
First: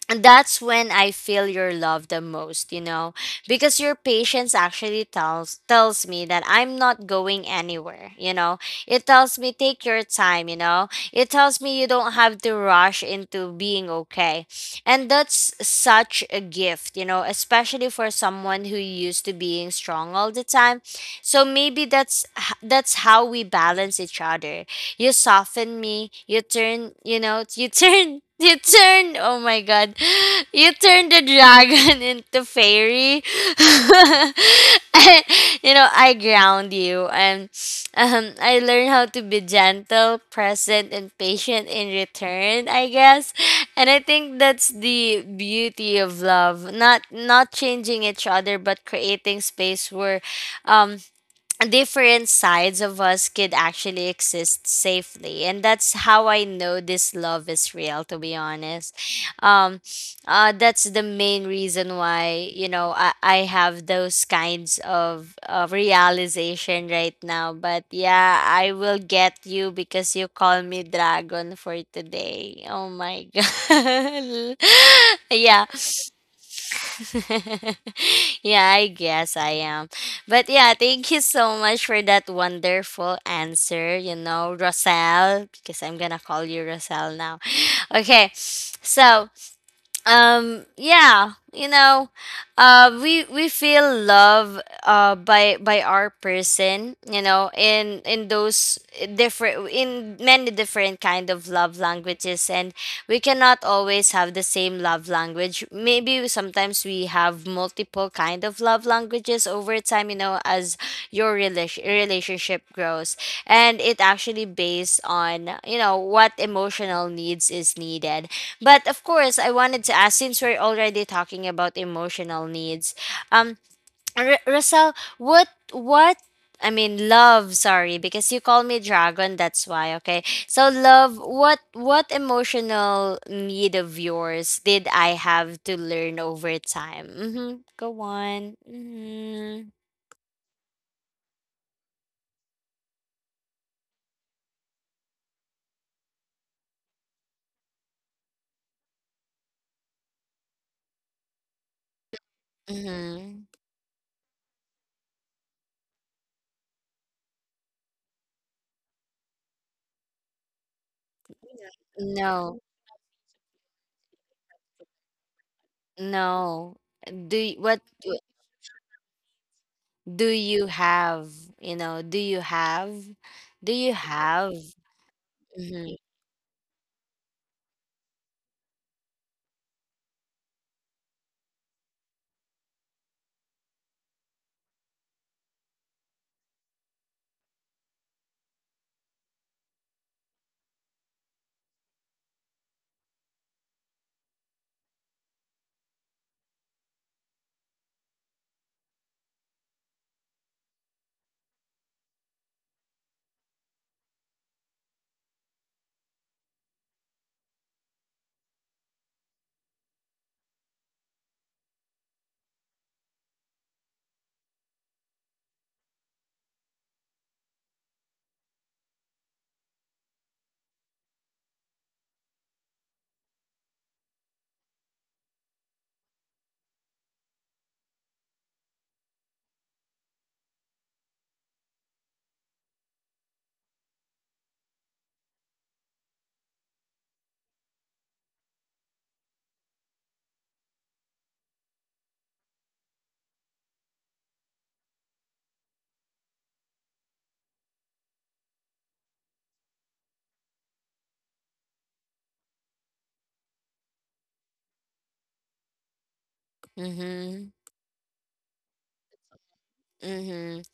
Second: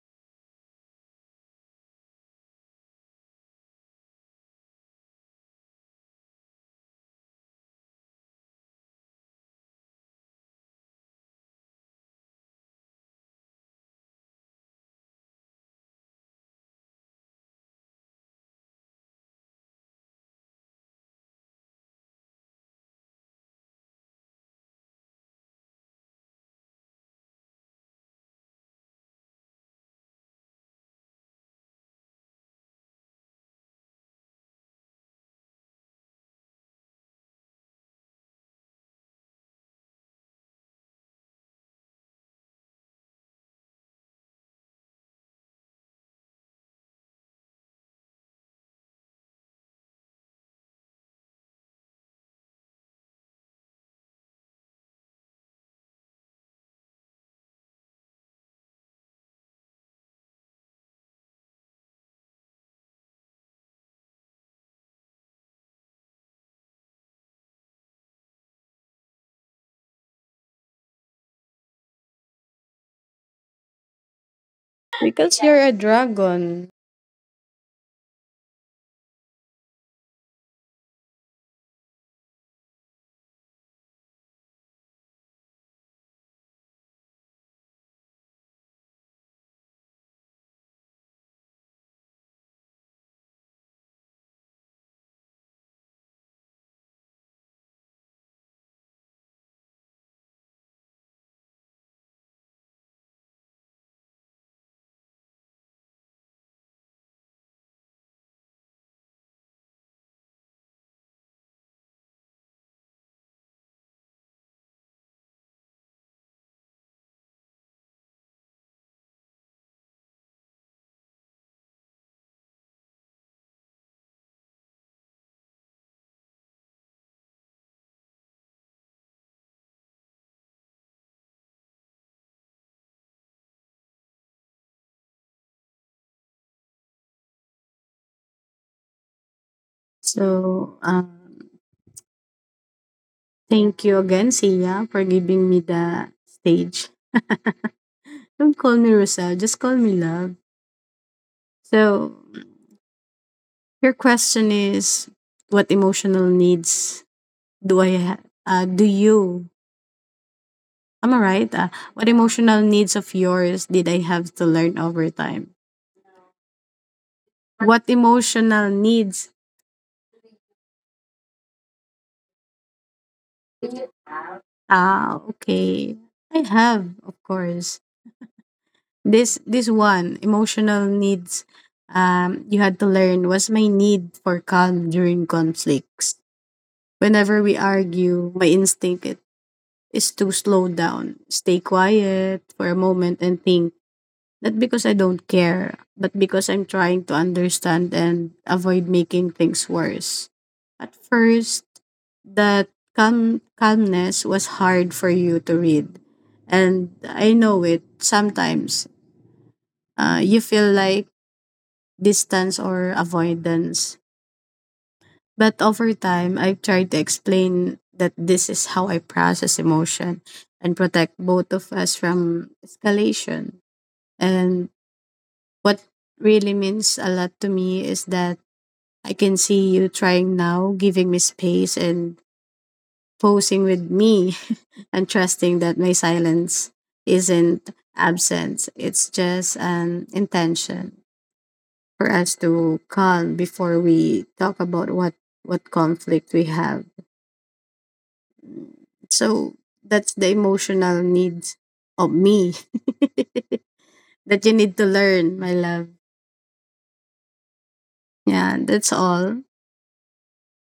and that's when I feel your love the most, you know, because your patience actually tells tells me that I'm not going anywhere, you know. It tells me take your time, you know. It tells me you don't have to rush into being okay. And that's such a gift, you know, especially for someone who used to being strong all the time. So maybe that's h- that's how we balance each other. You soften me. You turn, you know, you turn, you turn, oh my God, you turn the dragon into fairy. I- you know, I ground you. And um, I learn how to be gentle, present, and patient in return, I guess. And I think that's the beauty of love. Not not changing each other, but creating space where um different sides of us could actually exist safely. And that's how I know this love is real, to be honest. um uh that's the main reason why, you know, i, I have those kinds of, of realization right now. But yeah, I will get you because you call me dragon for today. Oh my God. Because you're Yeah. a dragon. Yeah, I guess I am. But yeah, thank you so much for that wonderful answer, you know, Rosal, because I'm gonna call you Rosal now. Okay, so um yeah, you know, uh we we feel love uh by by our person, you know, in in those different in many different kind of love languages. And we cannot always have the same love language. Maybe sometimes we have multiple kind of love languages over time, you know, as your relation relationship grows. And it actually based on, you know, what emotional needs is needed. But of course, I wanted to ask, since we're already talking about emotional needs, um, R- Russell, what what I mean, love. Sorry, because you call me dragon. That's why. Okay. So, love. What what emotional need of yours did I have to learn over time? Mm-hmm. Go on. Mm-hmm. So, um, thank you again, Sia, for giving me the stage. Don't call me Rosel, just call me love. So, Mm-hmm. your question is, what emotional needs do I ha- uh, do you Am I right? Uh, what emotional No, needs of yours did I have to learn over time? no. Do y- what What do emotional needs? do you have? You know, do you have? Do you have? Ah, Mhm. okay. I have, of course. This this one emotional needs um you had to learn was my need for calm during conflicts. Whenever we argue, my instinct it is to slow down, stay quiet for a moment and think. Not because I don't care, but because I'm trying to understand and avoid making things worse. At first, that calm calmness was hard for you to read. And I know it sometimes. Uh, you feel like distance or avoidance. But over time, I've tried to explain that this is how I process emotion and protect both of us from escalation. And what really means a lot to me is that I can see you trying now, giving me space and posing with me and trusting that my silence isn't absence, it's just an intention for us to calm before we talk about what what conflict we have. So that's the emotional needs of me that you need to learn, my love. Mhm. Yeah, that's all. Mhm.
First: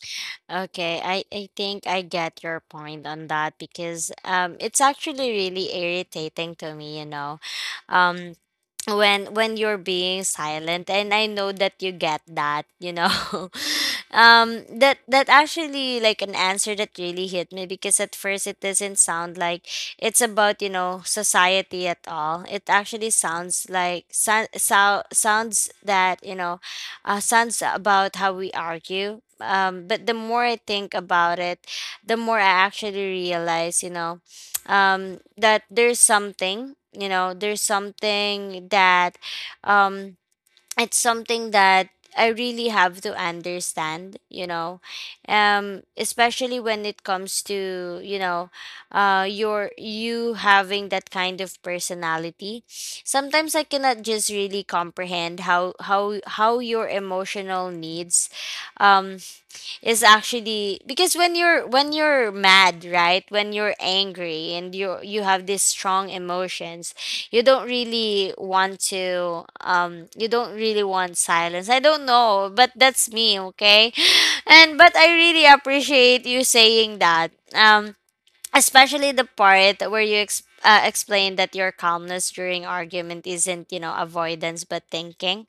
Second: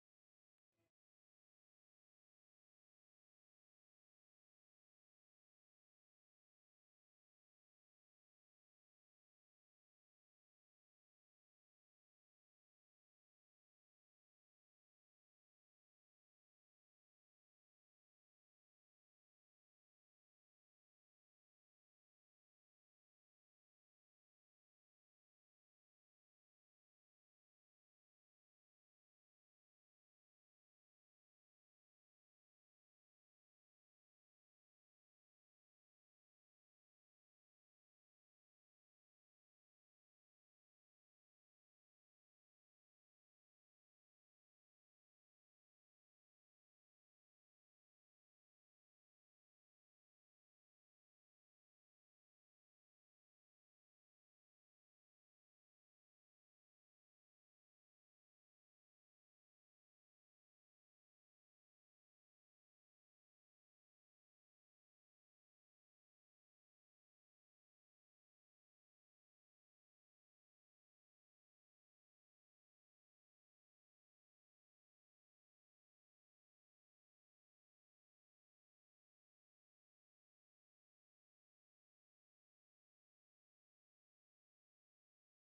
Okay, I I think I get your point on that, because um it's actually really irritating to me, you know. Um when when you're being silent, and I know that you get that, you know, um that that actually like an answer that really hit me, because at first it doesn't sound like it's about, you know, society at all. It actually sounds like so, so, sounds that, you know, uh, sounds about how we argue. Um but the more I think about it, the more I actually realize, you know, um, that there's something, you know, there's something that um, it's something that I really have to understand, you know, um, especially when it comes to, you know, uh, your you having that kind of personality. Sometimes I cannot just really comprehend how how how your emotional needs um is actually. Because when you're when you're mad, right, when you're angry and you you have these strong emotions, you don't really want to um you don't really want silence. I don't know, but that's me, okay. And but I really appreciate you saying that, um especially the part where you ex- uh, explain that your calmness during argument isn't, you know, avoidance, but thinking.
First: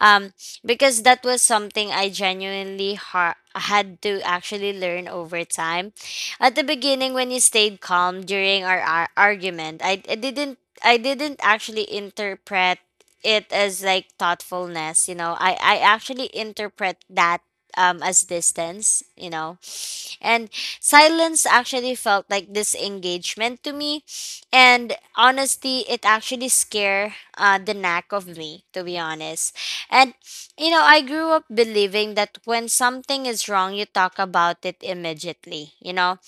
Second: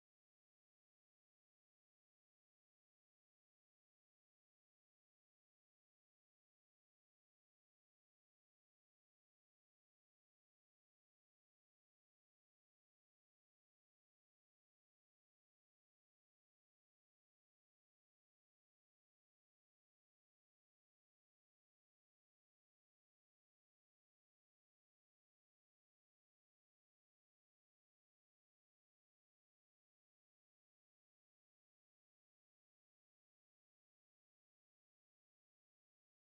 um, because that was something I genuinely ha- had to actually learn over time. At the beginning, when you stayed calm during our, ar- argument, I, I didn't I didn't actually interpret it as like thoughtfulness. You know, I I actually interpret that um as distance. You know, and silence actually felt like disengagement to me. And honestly, it actually scared uh, the knack of me, to be honest. And, you know, I grew up believing that when something is wrong, you talk about it immediately, you know?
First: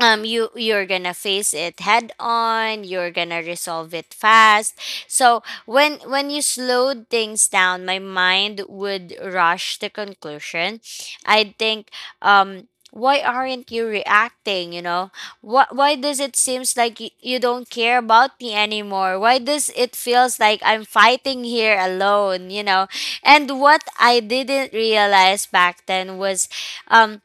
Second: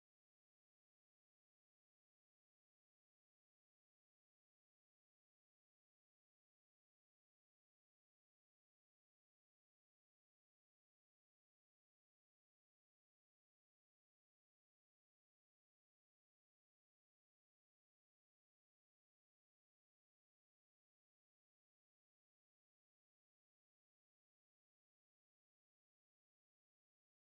um you you're gonna face it head on, you're gonna resolve it fast. So when when you slowed things down, my mind would rush to conclusion. I think um why aren't you reacting, you know? What why does it seems like y- you don't care about me anymore? Why does it feels like I'm fighting here alone, you know? And what I didn't realize back then was um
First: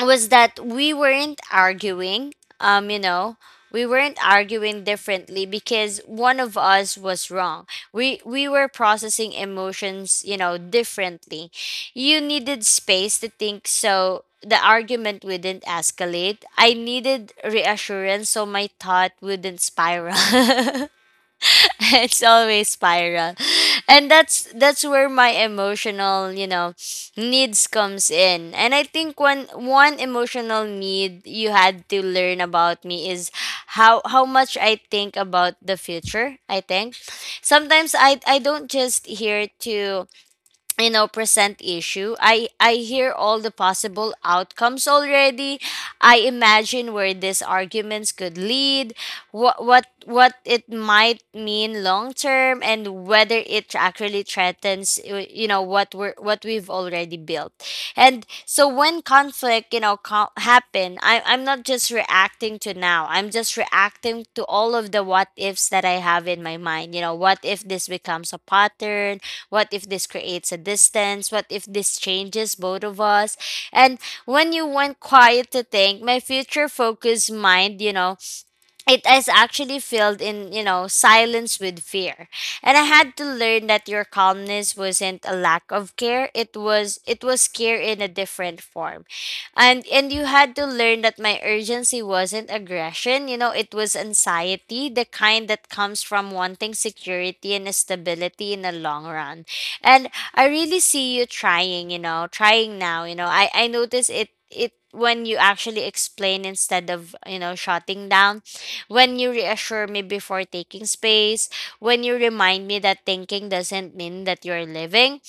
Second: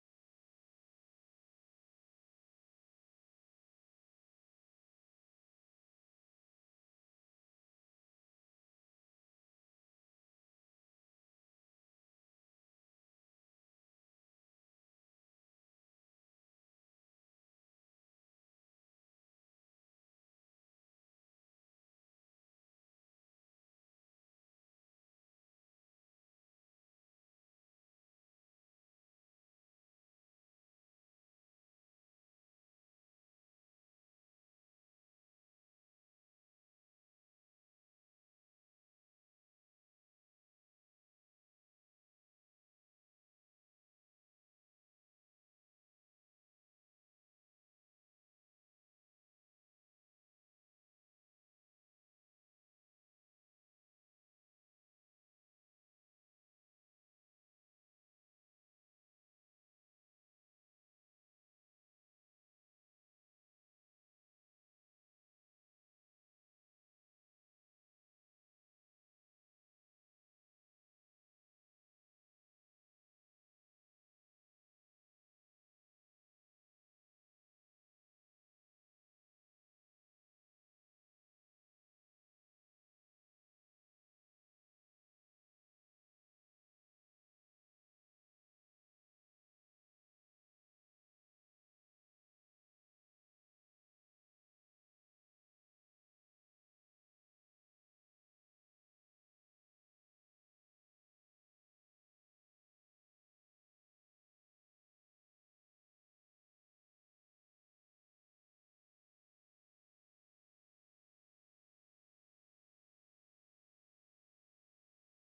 was that we weren't arguing. um you know we weren't arguing differently because one of us was wrong. We we were processing emotions, you know, differently. You needed space to think so the argument wouldn't escalate. I needed reassurance so my thought wouldn't spiral. It's always spiral. And that's that's where my emotional, you know, needs comes in. And I think one one emotional need you had to learn about me is how how much I think about the future. I think sometimes i i don't just here to, you know, present issue. I i hear all the possible outcomes already. I imagine where these arguments could lead, what what what it might mean long term, and whether it actually threatens y- you know what we're what we've already built. And so when conflict, you know, co- happen, I, I'm not just reacting to now, I'm just reacting to all of the what ifs that I have in my mind. You know, what if this becomes a pattern? What if this creates a distance? What if this changes both of us? And when you went quiet to think, my future focused mind, you know, it is actually filled in, you know, silence with fear. And I had to learn that your calmness wasn't a lack of care. It was, it was care in a different form. And and you had to learn that my urgency wasn't aggression, you know, it was anxiety, the kind that comes from wanting security and stability in the long run. And I really see you trying, you know, trying now. You know, i i notice it it when you actually explain instead of, you know, shutting down, when you reassure me before taking space, when you remind me that thinking doesn't mean that you're living.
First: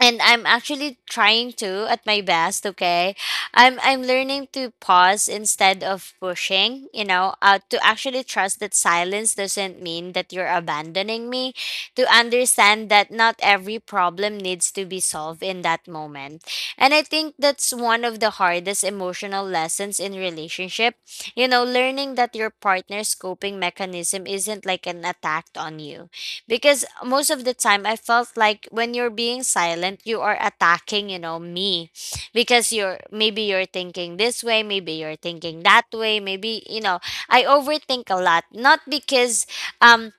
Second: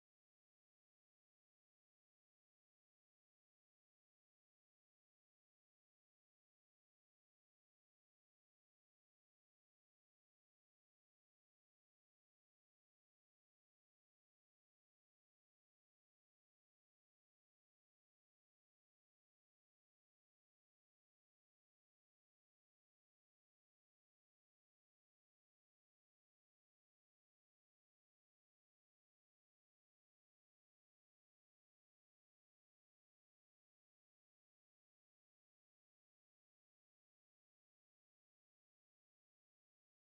And I'm actually trying to at my best, okay? I'm I'm learning to pause instead of pushing, you know, uh, to actually trust that silence doesn't mean that you're abandoning me, to understand that not every problem needs to be solved in that moment. And I think that's one of the hardest emotional lessons in relationship. You know, learning that your partner's coping mechanism isn't like an attack on you, because most of the time I felt like when you're being silent, you are attacking, you know, me, because you're, maybe you're thinking this way, maybe you're thinking that way, maybe, you know, I overthink a lot, not because um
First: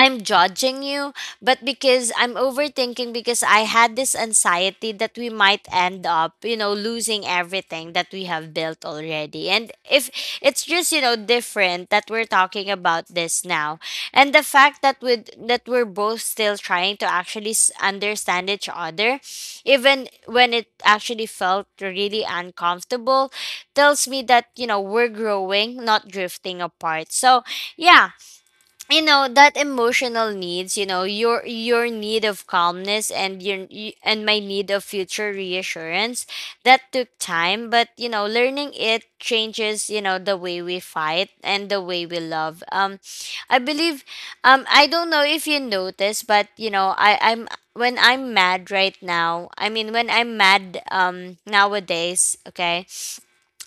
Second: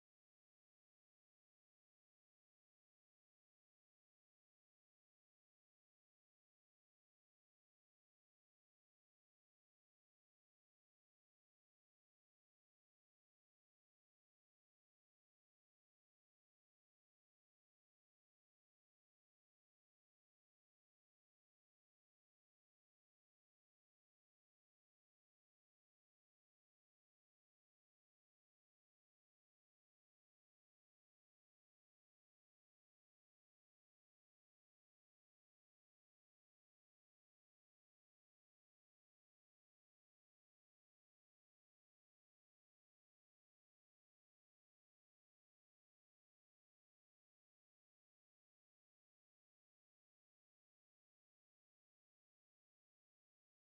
I'm judging you, but because I'm overthinking, because I had this anxiety that we might end up, you know, losing everything that we have built already. And if it's just, you know, different that we're talking about this now. And the fact that with that we're both still trying to actually s- understand each other, even when it actually felt really uncomfortable, tells me that, you know, we're growing, not drifting apart. So, yeah, you know that emotional needs, you know, your your need of calmness and your y- and my need of future reassurance, that took time. But you know, learning it changes, you know, the way we fight and the way we love. um I believe, um I don't know if you notice, but you know, i i'm when I'm mad right now, I mean when I'm mad um nowadays, okay,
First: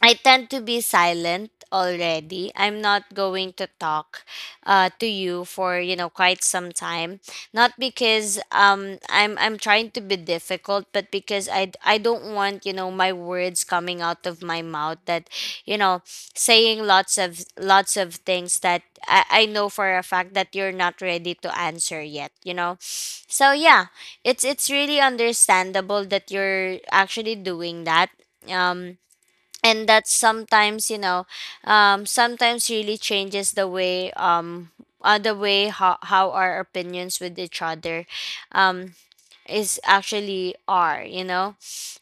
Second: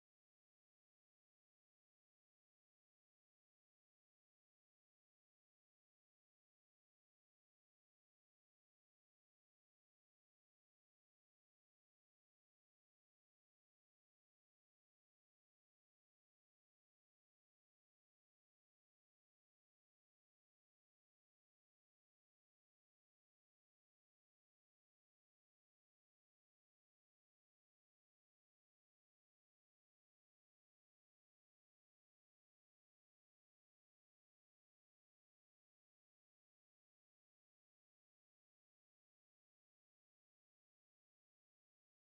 I tend to be silent already. I'm not going to talk uh, to you for, you know, quite some time. Not because um I'm I'm trying to be difficult, but because I I don't want, you know, my words coming out of my mouth that, you know, saying lots of lots of things that I, I know for a fact that you're not ready to answer yet. You know, so yeah, it's it's really understandable that you're actually doing that. Um, and that sometimes, you know, um sometimes really changes the way um uh, the way how, how our opinions with each other um is actually are, you know.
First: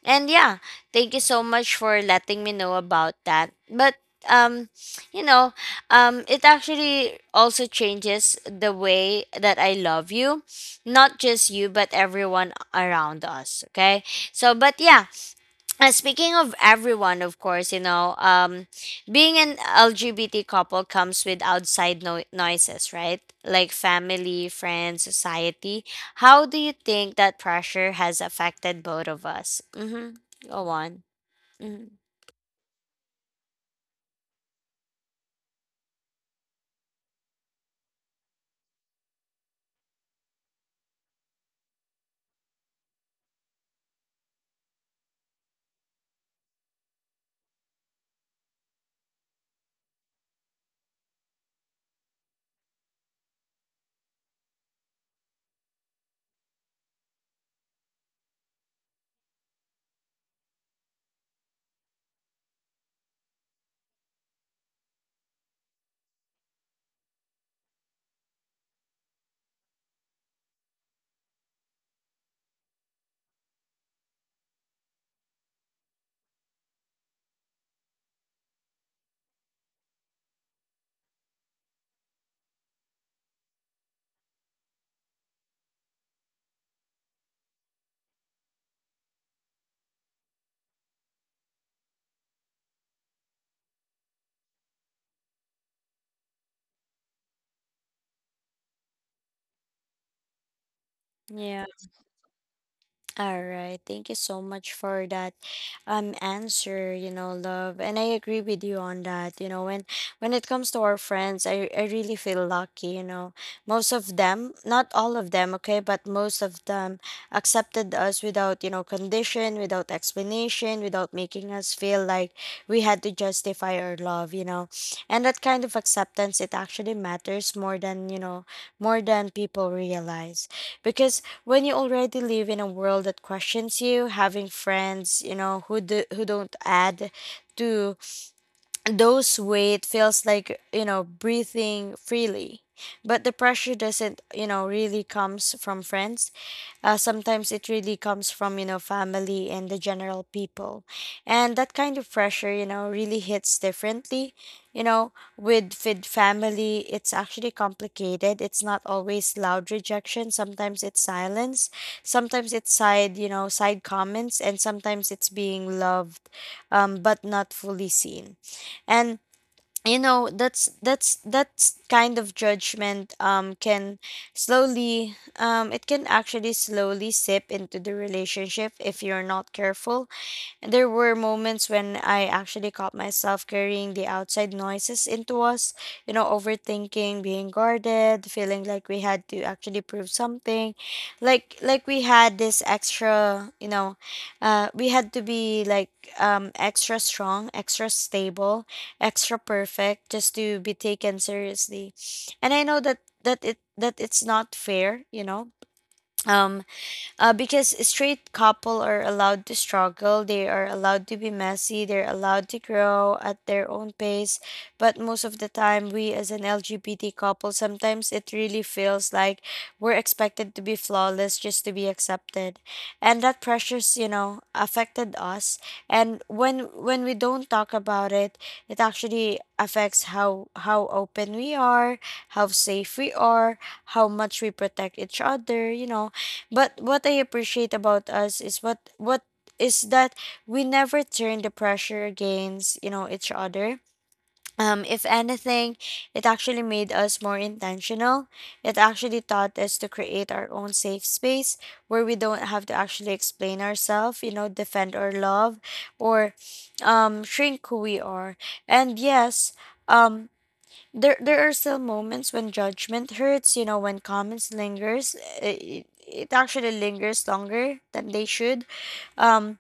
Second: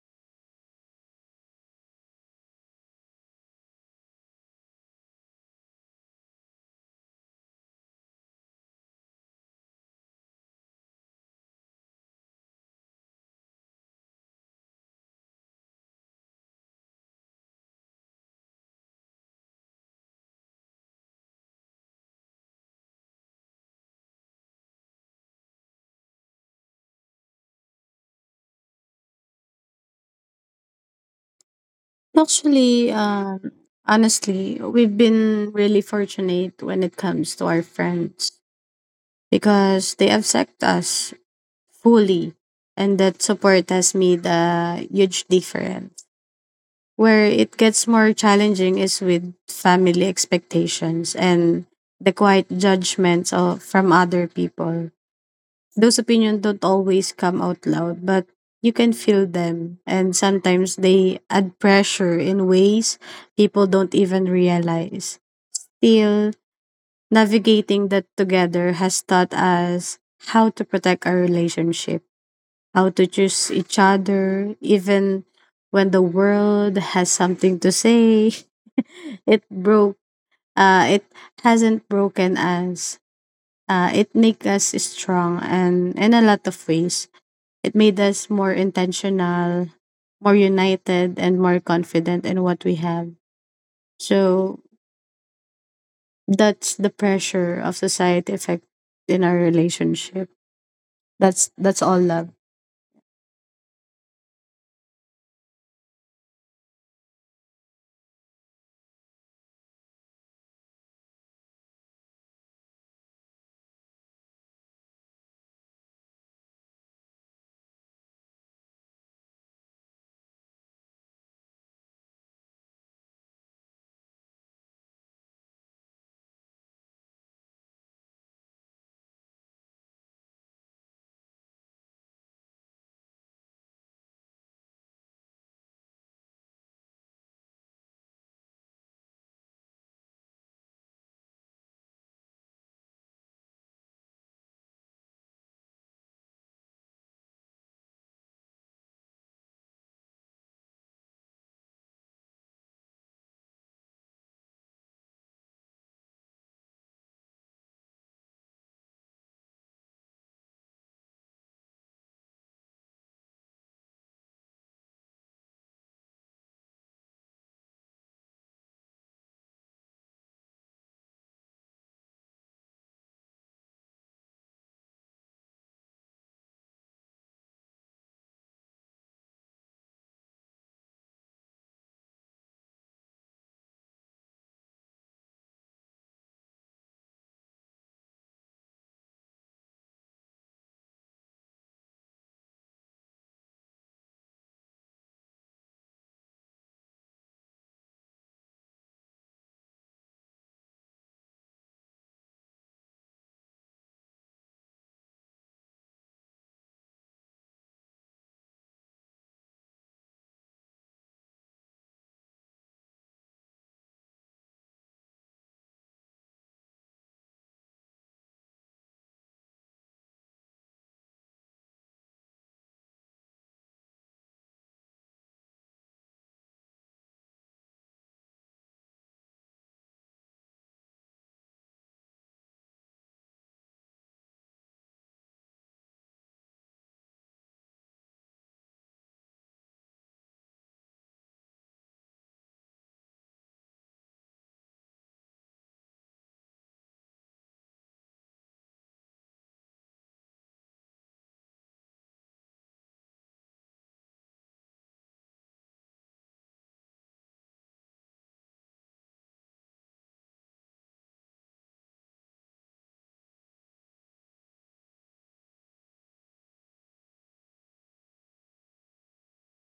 And yeah, thank you so much for letting me know about that. But um you know, um it actually also changes the way that I love you, not just you but everyone around us, okay? So but yeah, uh, speaking of everyone, of course, you know, um, being an L G B T couple comes with outside no- noises, right? Like family, friends, society. How do you think that pressure has affected both of us? Mm-hmm. Go on. Mm-hmm. Actually, um honestly we've been really fortunate when it comes to our friends because they accept us fully and that support has made a huge difference. Where it gets more challenging is with family expectations and the quiet judgments of, from other people. Those opinions don't always come out loud, but you can feel them. And sometimes they add pressure in ways people don't even realize. Still, navigating that together has taught us how to protect our relationship, how to choose each other, even when the world has something to say. It broke. Uh, it hasn't broken us. Uh, it make us strong, and in a lot of ways, it made us more intentional, more united, and more confident in what we have. So that's the pressure of society effect in our relationship. That's Yeah. that's all love. All right. Thank you so much for that um answer, you know, love. And I agree with you on that. You know, when when it comes to our friends, I I really feel lucky, you know. Most of them, not all of them, okay, but most of them accepted us without, you know, condition, without explanation, without making us feel like we had to justify our love, you know. And that kind of acceptance, it actually matters more than, you know, more than people realize. Because when you already live in a world that questions you, having friends, you know, who do, who don't add to those weight feels like, you know, breathing freely. But the pressure doesn't, you know, really comes from friends. Uh, sometimes it really comes from, you know, family and the general people. And that kind of pressure, you know, really hits differently, you know. With with family it's actually complicated. It's not always loud rejection. Sometimes it's silence, sometimes it's side, you know, side comments, and sometimes it's being loved, um, but not fully seen. And, you know, that's that's that's kind of judgment um can slowly, um it can actually slowly sip into the relationship if you're not careful. There were moments when I actually caught myself carrying the outside noises into us, you know, overthinking, being guarded, feeling like we had to actually prove something, like like we had this extra, you know, uh, we had to be like um extra strong, extra stable, extra perfect just to be taken seriously. And I know that that it that it's not fair, you know. Um, uh, because straight couple are allowed to struggle, they are allowed to be messy, they're allowed to grow at their own pace. But most of the time we as an LGBT couple, sometimes it really feels like we're expected to be flawless just to be accepted. And that pressures, you know, affected us. And when when we don't talk about it, it actually affects how how open we are, how safe we are, how much we protect each other, you know. But what I appreciate about us is what what is that we never turn the pressure against, you know, each other. Um, if anything, it actually made us more intentional. It actually taught us to create our own safe space where we don't have to actually explain ourselves, you know, defend our love, or um, shrink who we are. And yes, um, there there are still moments when judgment hurts, you know, when comments lingers. Uh, it, it actually lingers longer than they should, um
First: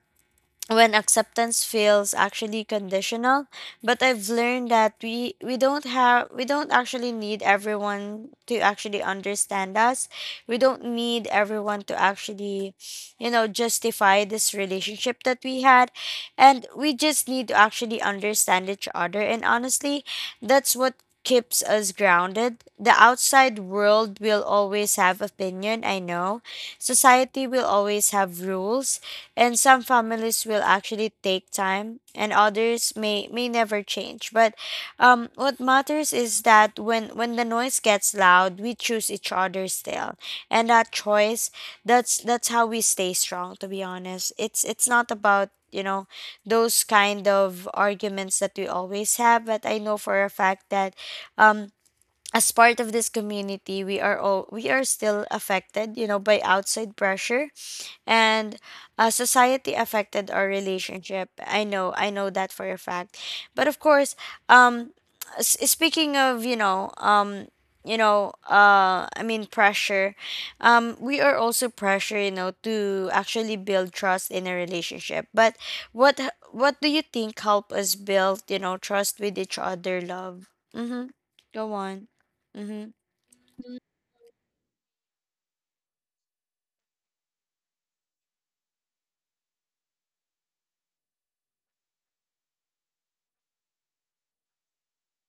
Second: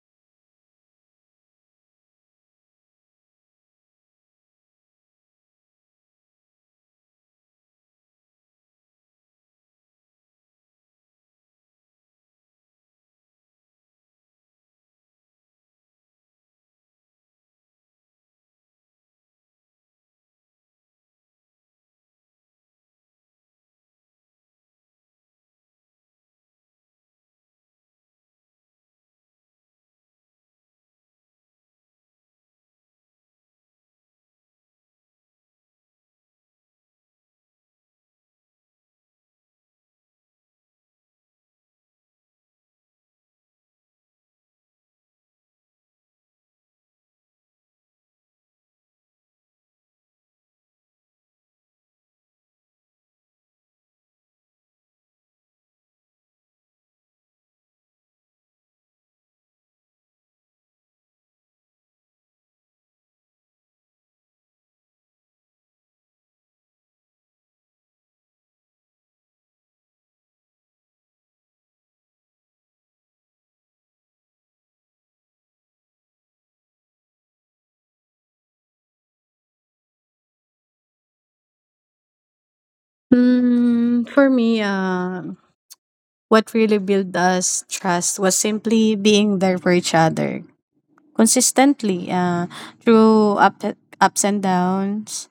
when acceptance feels actually conditional. But I've learned that we we don't have, we don't actually need everyone to actually understand us. We don't need everyone to actually, you know, justify this relationship that we had. And we just need to actually understand each other. And honestly, that's what keeps us grounded. The outside world will always have opinion, I know. Society will always have rules. And some families will actually take time, and others may may never change. But um what matters is that when when the noise gets loud, we choose each other still. And that choice, that's that's how we stay strong, to be honest. It's it's not about, you know, those kind of arguments that we always have. But I know for a fact that um as part of this community, we are all we are still affected, you know, by outside pressure. And uh, society affected our relationship. I know, I know that for a fact. But of course, um s- speaking of, you know, um you know, uh I mean pressure, um we are also pressure, you know, to actually build trust in a relationship. But what h- what do you think help us build, you know, trust with each other, love? Mm-hmm. Go on. Mm-hmm. Mm, for me, uh, what really built us trust was simply being there for each other. Consistently uh, through up, ups and downs.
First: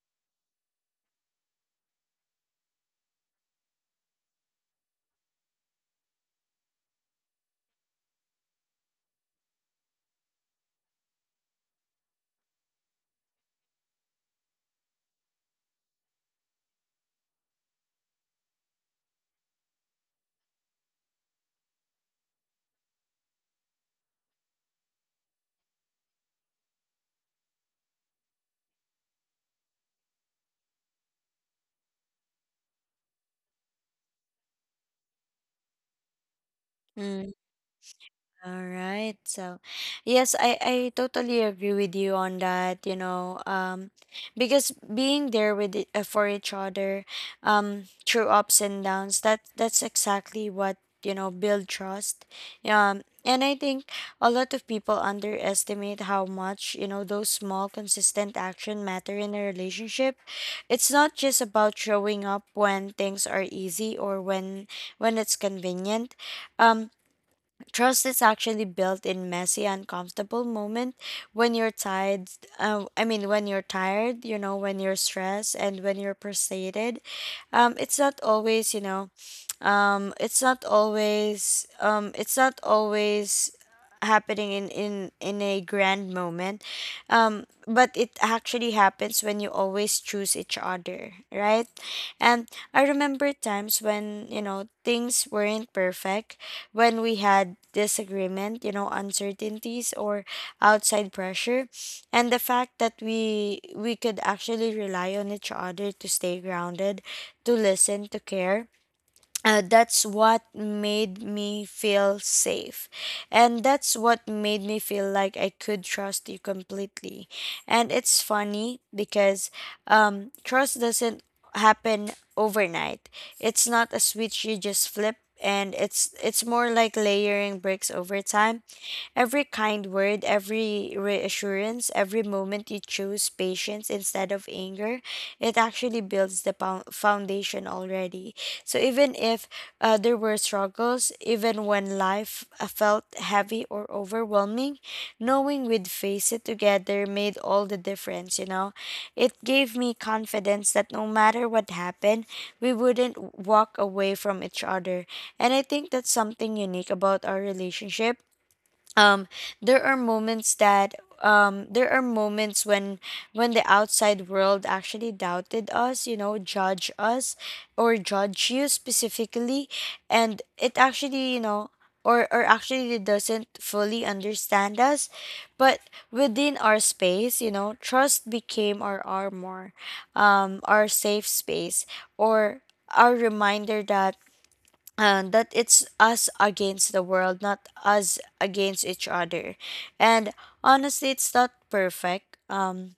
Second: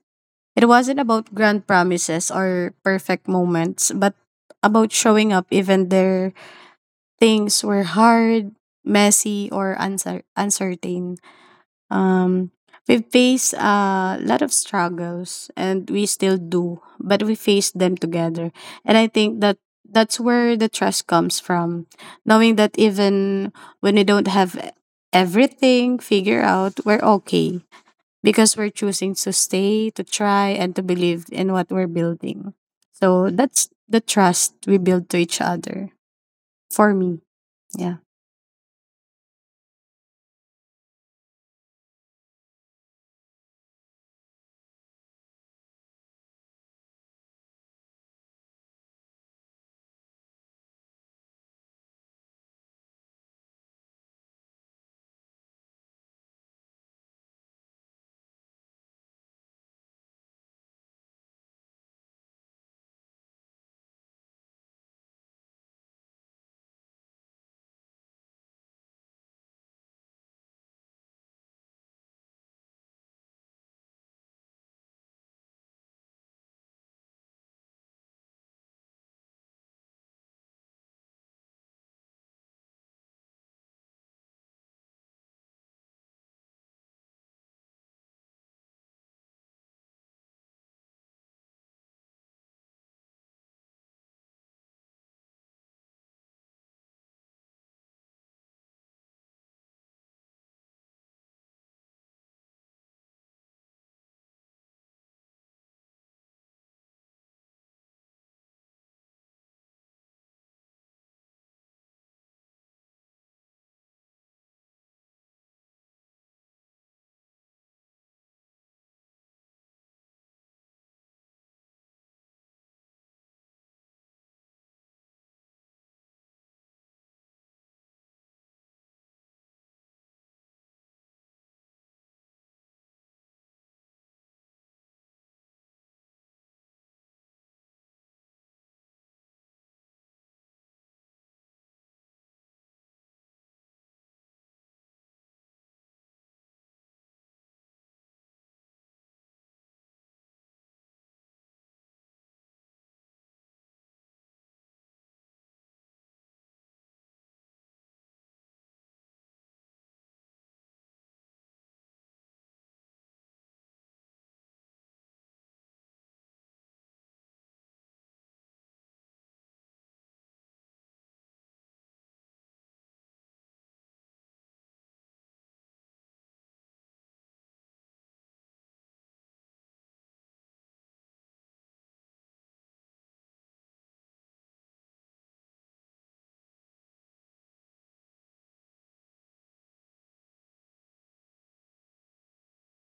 It wasn't about grand promises or perfect moments, but about showing up even there things were hard, messy, or uncer- uncertain. Um, we face a lot of struggles, and we still do, but we face them together. And I think that that's where the trust comes from, knowing that even when we don't have everything figured out, we're okay because we're choosing to stay, to try, and to believe in what we're building. So that's the trust we build to each other. For me, Mm. yeah. All right. So, yes, I I totally agree with you on that, you know, um because being there with it, uh, for each other um through ups and downs, that that's exactly what, you know, build trust. Um and I think a lot of people underestimate how much, you know, those small consistent action matter in a relationship. It's not just about showing up when things are easy or when when it's convenient. Um Trust is actually built in messy, uncomfortable moment when you're tired. Uh, I mean, when you're tired, you know, when you're stressed and when you're frustrated. Um, it's not always, you know, um, it's not always, um, it's not always happening in in in a grand moment um but it actually happens when you always choose each other, right? And I remember times when, you know, things weren't perfect, when we had disagreement, you know, uncertainties or outside pressure. And the fact that we we could actually rely on each other to stay grounded, to listen, to care uh, that's what made me feel safe, and that's what made me feel like I could trust you completely. And it's funny because um, trust doesn't happen overnight. It's not a switch you just flip, and it's it's more like layering bricks over time. Every kind word, every reassurance, every moment you choose patience instead of anger, it actually builds the pow- foundation already. So even if uh, there were struggles, even when life uh, felt heavy or overwhelming, knowing we'd face it together made all the difference, you know. It gave me confidence that no matter what happened, we wouldn't w- walk away from each other. And I think that's something unique about our relationship. um there are moments that um there are moments when when the outside world actually doubted us, you know, judge us, or judge you specifically, and it actually, you know or or actually it doesn't fully understand us. But within our space, you know, trust became our armor, um our safe space, or our reminder that and that it's us against the world, not us against each other. And honestly, it's not perfect. Um,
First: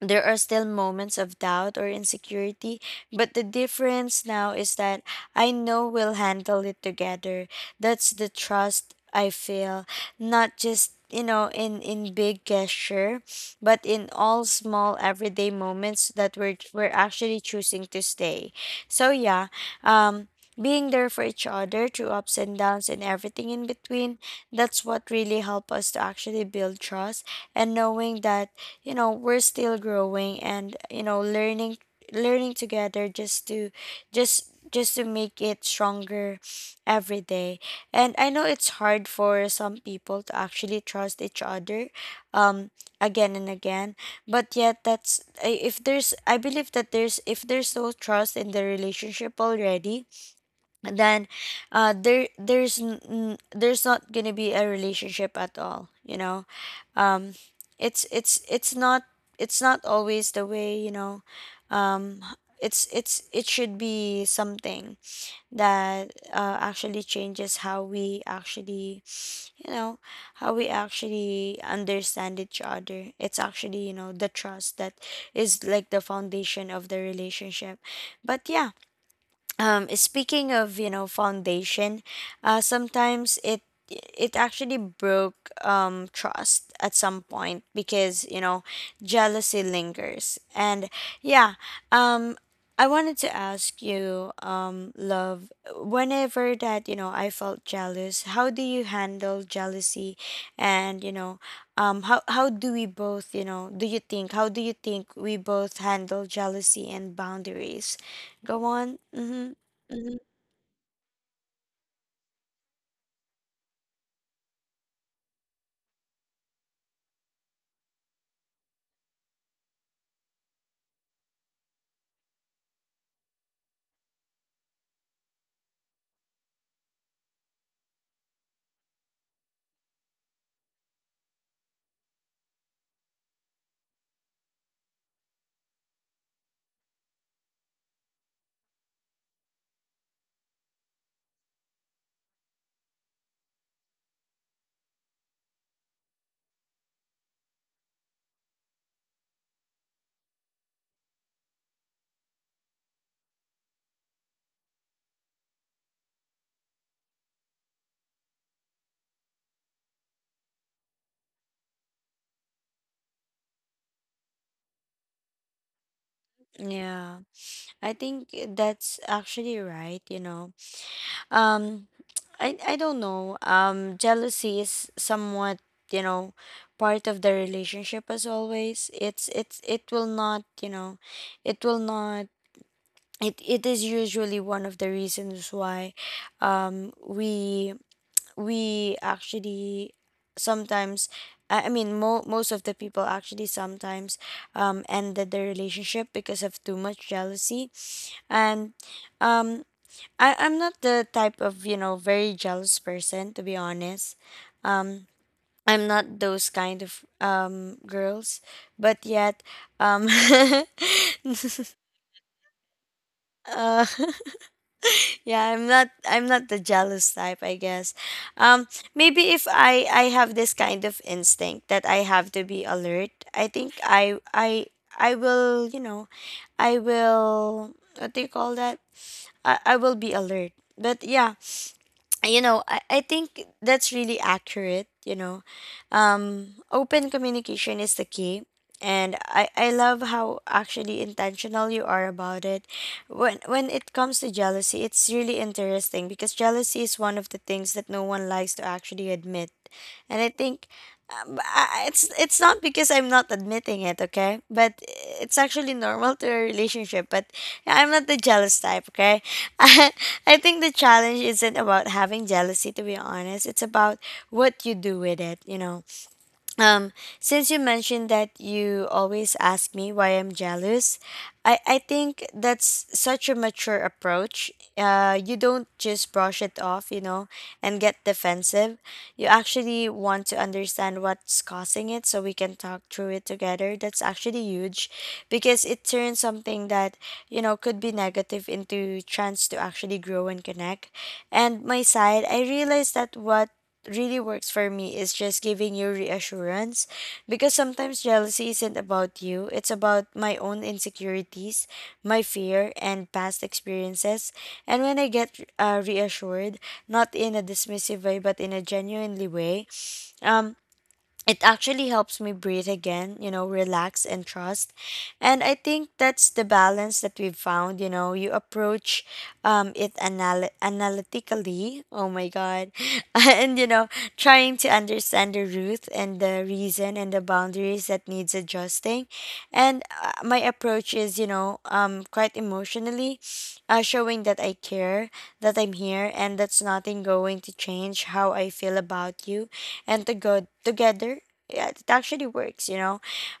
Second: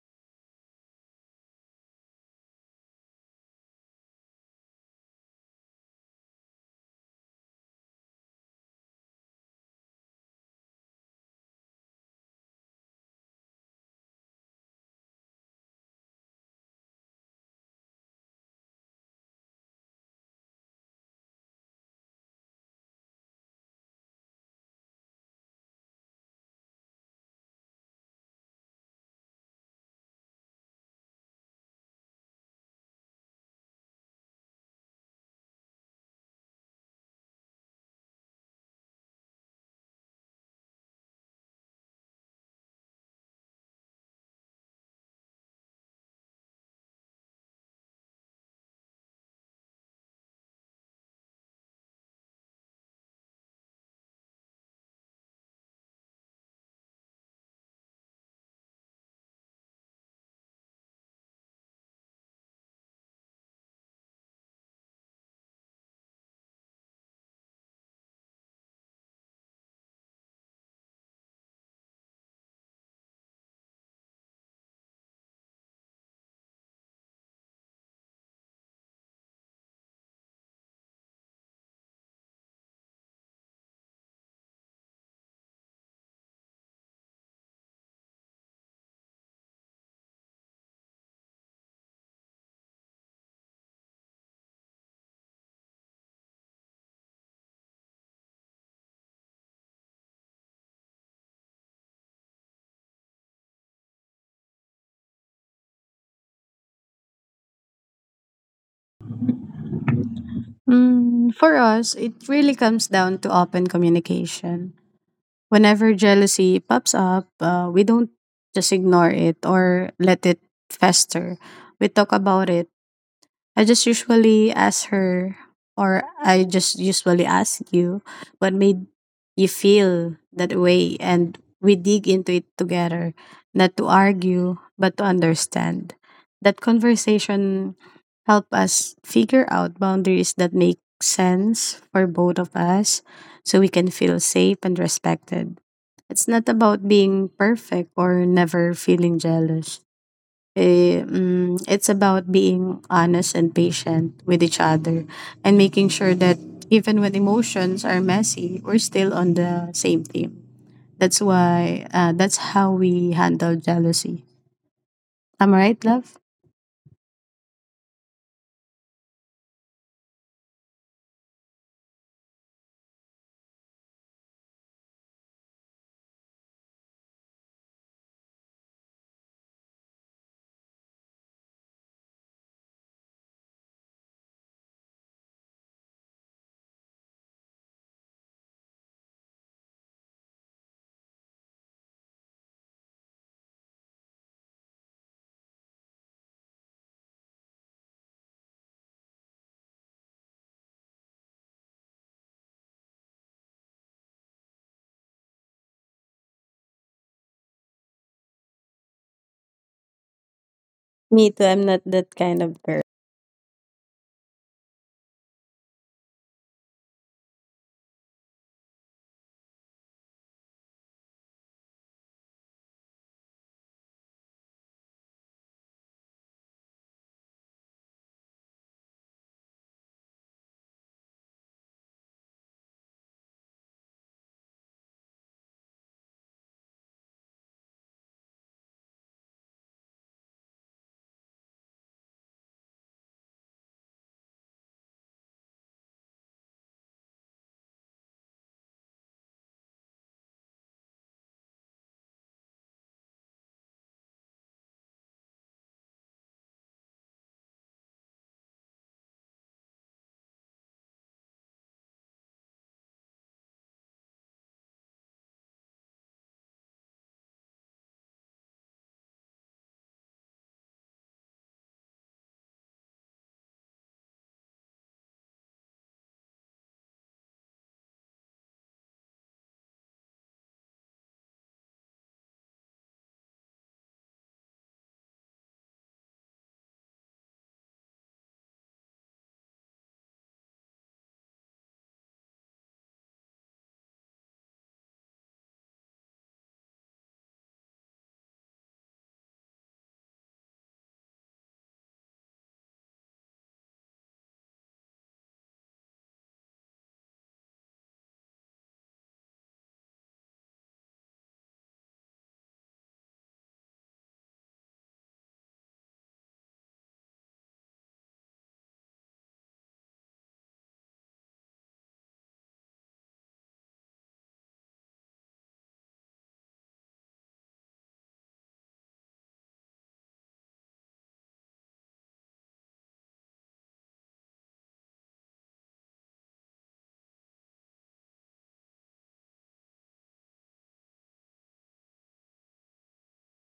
There are still moments of doubt or insecurity, but the difference now is that I know we'll handle it together. That's the trust I feel, not just, you know, in in big gesture, but in all small everyday moments that we're we're actually choosing to stay. So yeah. um Being there for each other through ups and downs and everything in between, that's what really helped us to actually build trust. And knowing that, you know, we're still growing, and, you know, learning, learning together, just to just just to make it stronger every day. And I know it's hard for some people to actually trust each other, um again and again. But yet, that's I- if there's I believe that there's if there's no trust in the relationship already, then uh there there's n- n- there's not gonna be a relationship at all, you know. Um it's it's it's not, it's not always the way, you know. Um it's it's it should be something that uh, actually changes how we actually, you know, how we actually understand each other. It's actually, you know, the trust that is like the foundation of the relationship. But yeah, um speaking of, you know, foundation, uh sometimes it, it actually broke um trust at some point, because, you know, jealousy lingers. And yeah, um I wanted to ask you, um love, whenever that, you know, I felt jealous, how do you handle jealousy? And, you know, um how how do we both, you know, do you think, how do you think we both handle jealousy and boundaries? Go on. Mhm. Mhm. Mm, for us, it really comes down to open communication. Whenever jealousy pops up, uh, we don't just ignore it or let it fester. We talk about it. I just usually ask her, or I just usually ask you, what made you feel that way? And we dig into it together, not to argue, but to understand. That conversation help us figure out boundaries that make sense for both of us so we can feel safe and respected. It's not about being perfect or never feeling jealous. Eh, mm, it's about being honest and patient with each other and making sure that even when emotions are messy, we're still on the same team. That's why, uh, that's how we handle jealousy. Am I right, love? Yeah, I think eh, that's actually right, you know. Um, I I don't know. Um, jealousy is somewhat, you know, part of the relationship as always. It's it's it will not, you know, it will not, it it is usually one of the reasons why um we we actually sometimes, I I mean, mo most of the people actually sometimes um ended their relationship because of too much jealousy. And um I, I'm not the type of, you know, very jealous person, to be honest. um I'm not those kind of um girls. But yet, um Me too. I'm not that kind of girl. uh, yeah, i'm not i'm not the jealous type, I guess. um Maybe if i i have this kind of instinct that I have to be alert, I think i i i will, you know, I will, what do you call that, i, I will be alert. But yeah, you know, I, I think that's really accurate, you know. Um open communication is the key, and I, I love how actually intentional you are about it. When when it comes to jealousy, it's really interesting because jealousy is one of the things that no one likes to actually admit. And I think, um, b- I- it's it's not because I'm not admitting it, okay? But it's actually normal to a relationship. But I'm not the jealous type, okay? I think the challenge isn't about having jealousy. To be honest, it's about what you do with it. You know, um, since you mentioned that you always ask me why I'm jealous, I, I think that's such a mature approach. Uh, you don't just brush it off, you know, and get defensive. You actually want to understand what's causing it so we can talk through it together. That's actually huge, because it turns something that, you know, could be negative into chance to actually grow and connect. And my side, I realized that what really works for me is just giving you reassurance, because sometimes jealousy isn't about you, it's about my own insecurities, my fear and past experiences. And when I get uh, reassured, not in a dismissive way, but in a genuinely way, um it actually helps me breathe again, you know, relax and trust. And I think that's the balance that we've found. You know, you approach um, it anal- analytically. Oh my God. And, you know, trying to understand the root and the reason and the boundaries that needs adjusting. And uh, my approach is, you know, um, quite emotionally, uh, showing that I care, that I'm here, and that's nothing going to change how I feel about you, and to go together. Yeah, it actually works, you know.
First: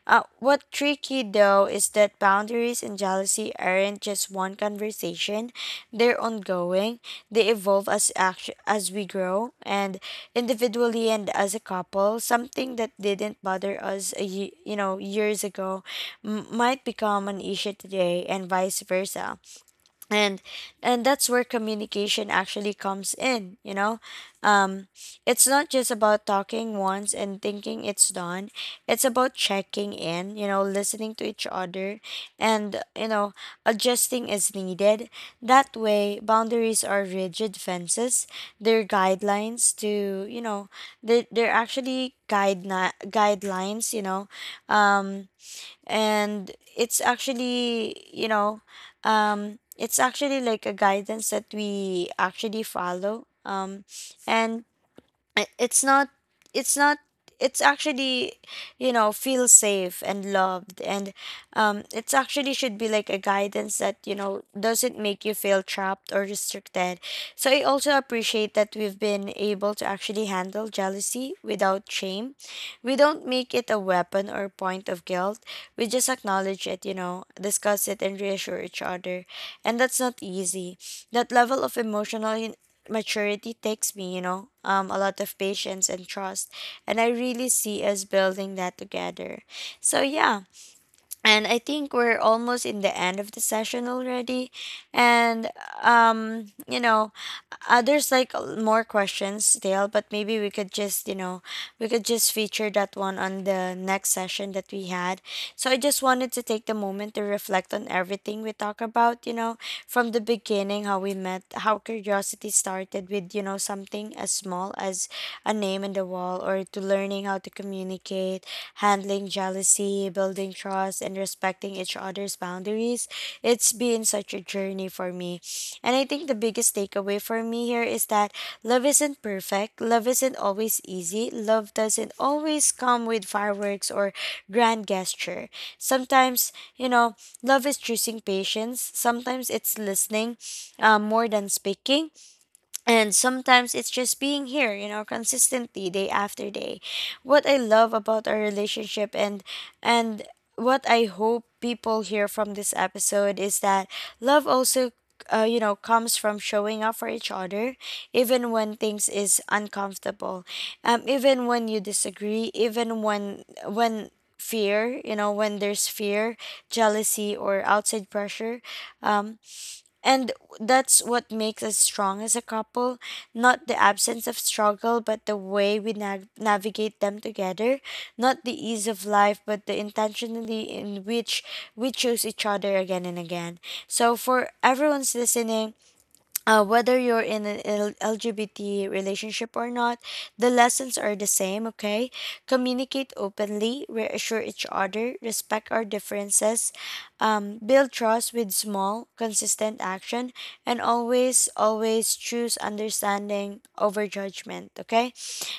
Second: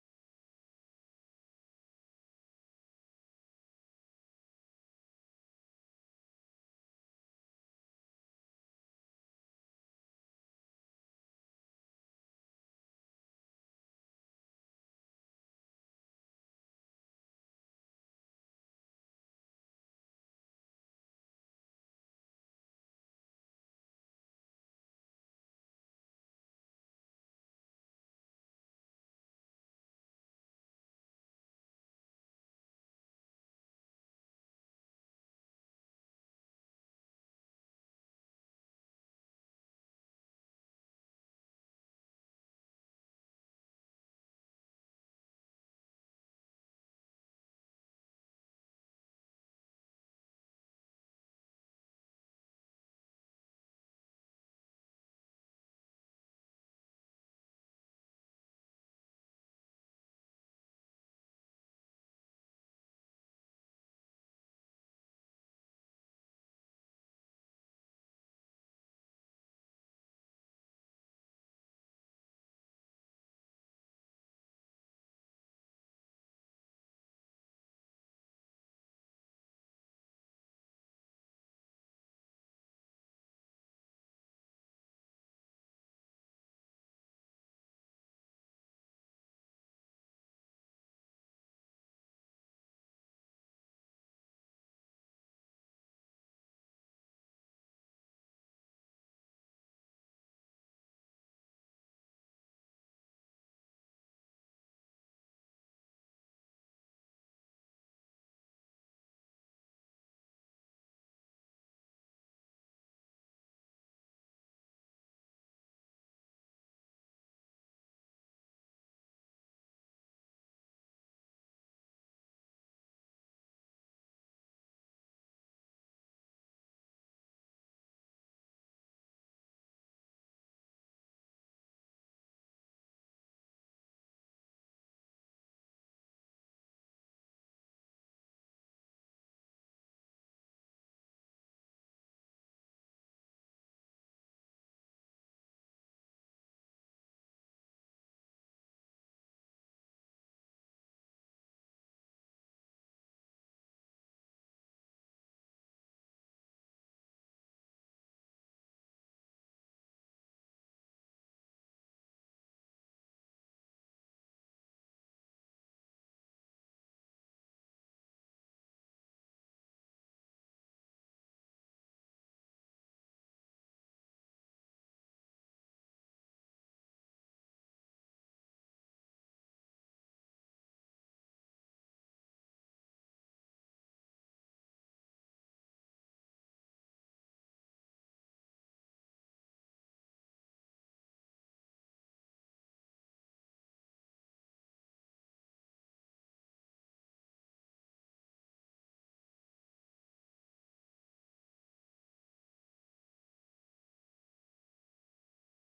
uh, What tricky though is that boundaries and jealousy aren't just one conversation, they're ongoing. They evolve as act- as we grow, and individually and as a couple. Something that didn't bother us a ye- you know, years ago m- might become an issue today, and vice versa. and and that's where communication actually comes in, you know. um, it's not just about talking once and thinking it's done. It's about checking in, you know, listening to each other and, you know, adjusting as needed. That way, boundaries are rigid fences. They're guidelines to, you know, they're, they're actually guide guidelines, you know, um, and it's actually, you know, um, it's actually like a guidance that we actually follow. Um, and I- it's not it's not, it's actually, you know, feel safe and loved. And um it's actually should be like a guidance that, you know, doesn't make you feel trapped or restricted. So I also appreciate that we've been able to actually handle jealousy without shame. We don't make it a weapon or point of guilt. We just acknowledge it, you know, discuss it and reassure each other. And that's not easy. That level of emotional maturity takes me, you know, um, a lot of patience and trust. And I really see us building that together. So, yeah, and I think we're almost in the end of the session already. And um, you know, uh, there's like a- more questions still, but maybe we could just, you know, we could just feature that one on the next session that we had. So I just wanted to take the moment to reflect on everything we talk about, you know, from the beginning, how we met, how curiosity started with, you know, something as small as a name and time on the wall, or to learning how to communicate, handling jealousy, building trust, and respecting each other's boundaries. It's been such a journey for me. And I think the biggest takeaway for me here is that love isn't perfect, love isn't always easy, love doesn't always come with fireworks or grand gesture. Sometimes, you know, love is choosing patience, sometimes it's listening uh, more than speaking, and sometimes it's just being here, you know, consistently, day after day. What I love about our relationship, and and what I hope people hear from this episode is that love also, uh, you know, comes from showing up for each other even when things is uncomfortable, um even when you disagree, even when when fear, you know, when there's fear, jealousy, or outside pressure. And that's what makes us strong as a couple. Not the absence of struggle, but the way we nav- navigate them together. Not the ease of life, but the intentionally in which we choose each other again and again. So, for everyone's listening, uh, whether you're in an L- LGBT relationship or not, the lessons are the same, okay? Communicate openly, reassure each other, respect our differences, um, build trust with small, consistent action, and always, always choose understanding over judgment. Okay.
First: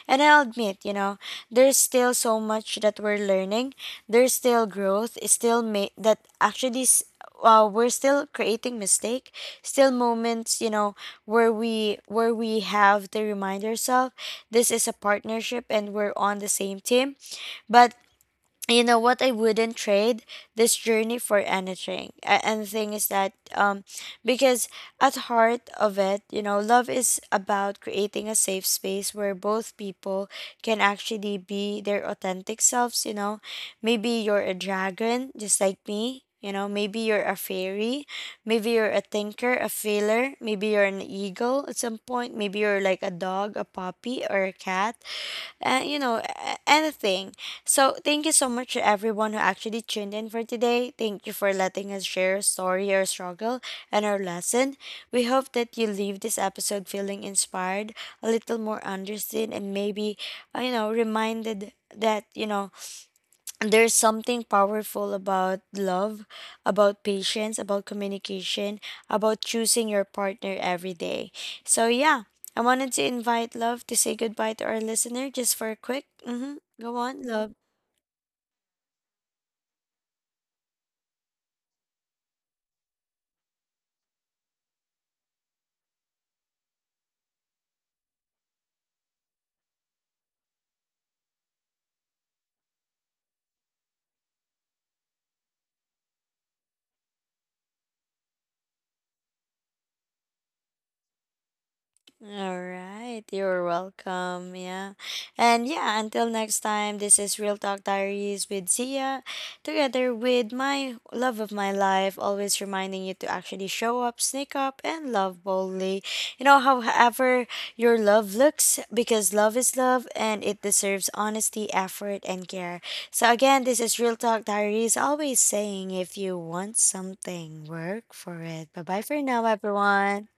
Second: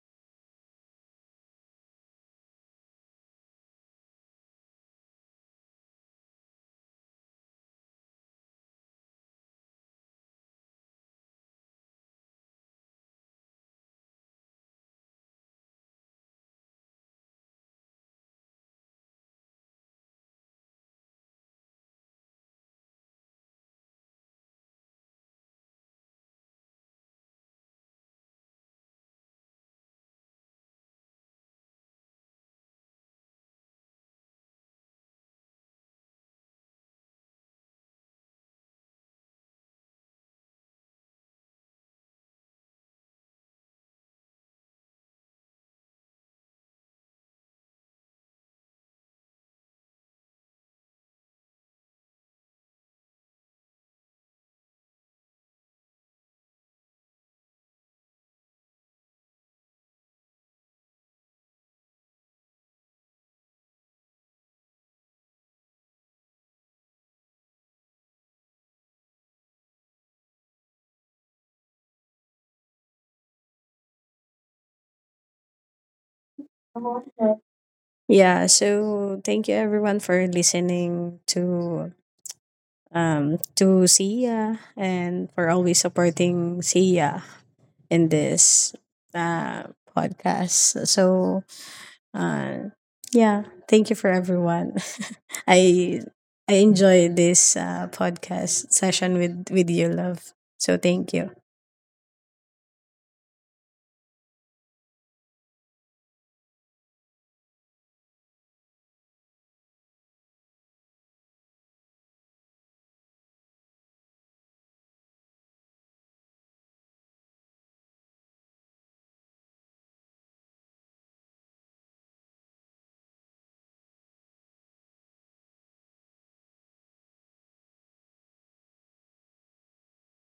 And I'll admit, you know, there's still so much that we're learning. There's still growth. It's still made that actually s- uh, we're still creating mistake, still moments, you know, where we where we have to remind ourselves this is a partnership and we're on the same team. But you know what, I wouldn't trade this journey for anything. A- And the thing is that um because at heart of it, you know, love is about creating a safe space where both people can actually be their authentic selves, you know. Maybe you're a dragon just like me. You know, maybe you're a fairy, maybe you're a thinker, a feeler, maybe you're an eagle at some point, maybe you're like a dog, a puppy, or a cat uh, you know, a- anything. So thank you so much to everyone who actually tuned in for today. Thank you for letting us share a story, our struggle, and our lesson. We hope that you leave this episode feeling inspired, a little more understood, and maybe, uh, you know, reminded that, you know, there's something powerful about love, about patience, about communication, about choosing your partner every day. So yeah, I wanted to invite Love to say goodbye to our listener just for a quick. Mm-hmm, go on, Love. Yeah. So thank you everyone for listening to um to Sia and for always supporting Sia in this uh, podcast. So, uh, yeah, thank you for everyone. I I enjoy this uh, podcast session with with you, love. So thank you. All right, you're welcome. Yeah. And yeah, until next time, this is Real Talk Diaries with Sia, together with my love of my life, always reminding you to actually show up, sneak up, and love boldly. You know, however your love looks, because love is love and it deserves honesty, effort, and care. So again, this is Real Talk Diaries, always saying, if you want something, work for it. Bye bye for now, everyone.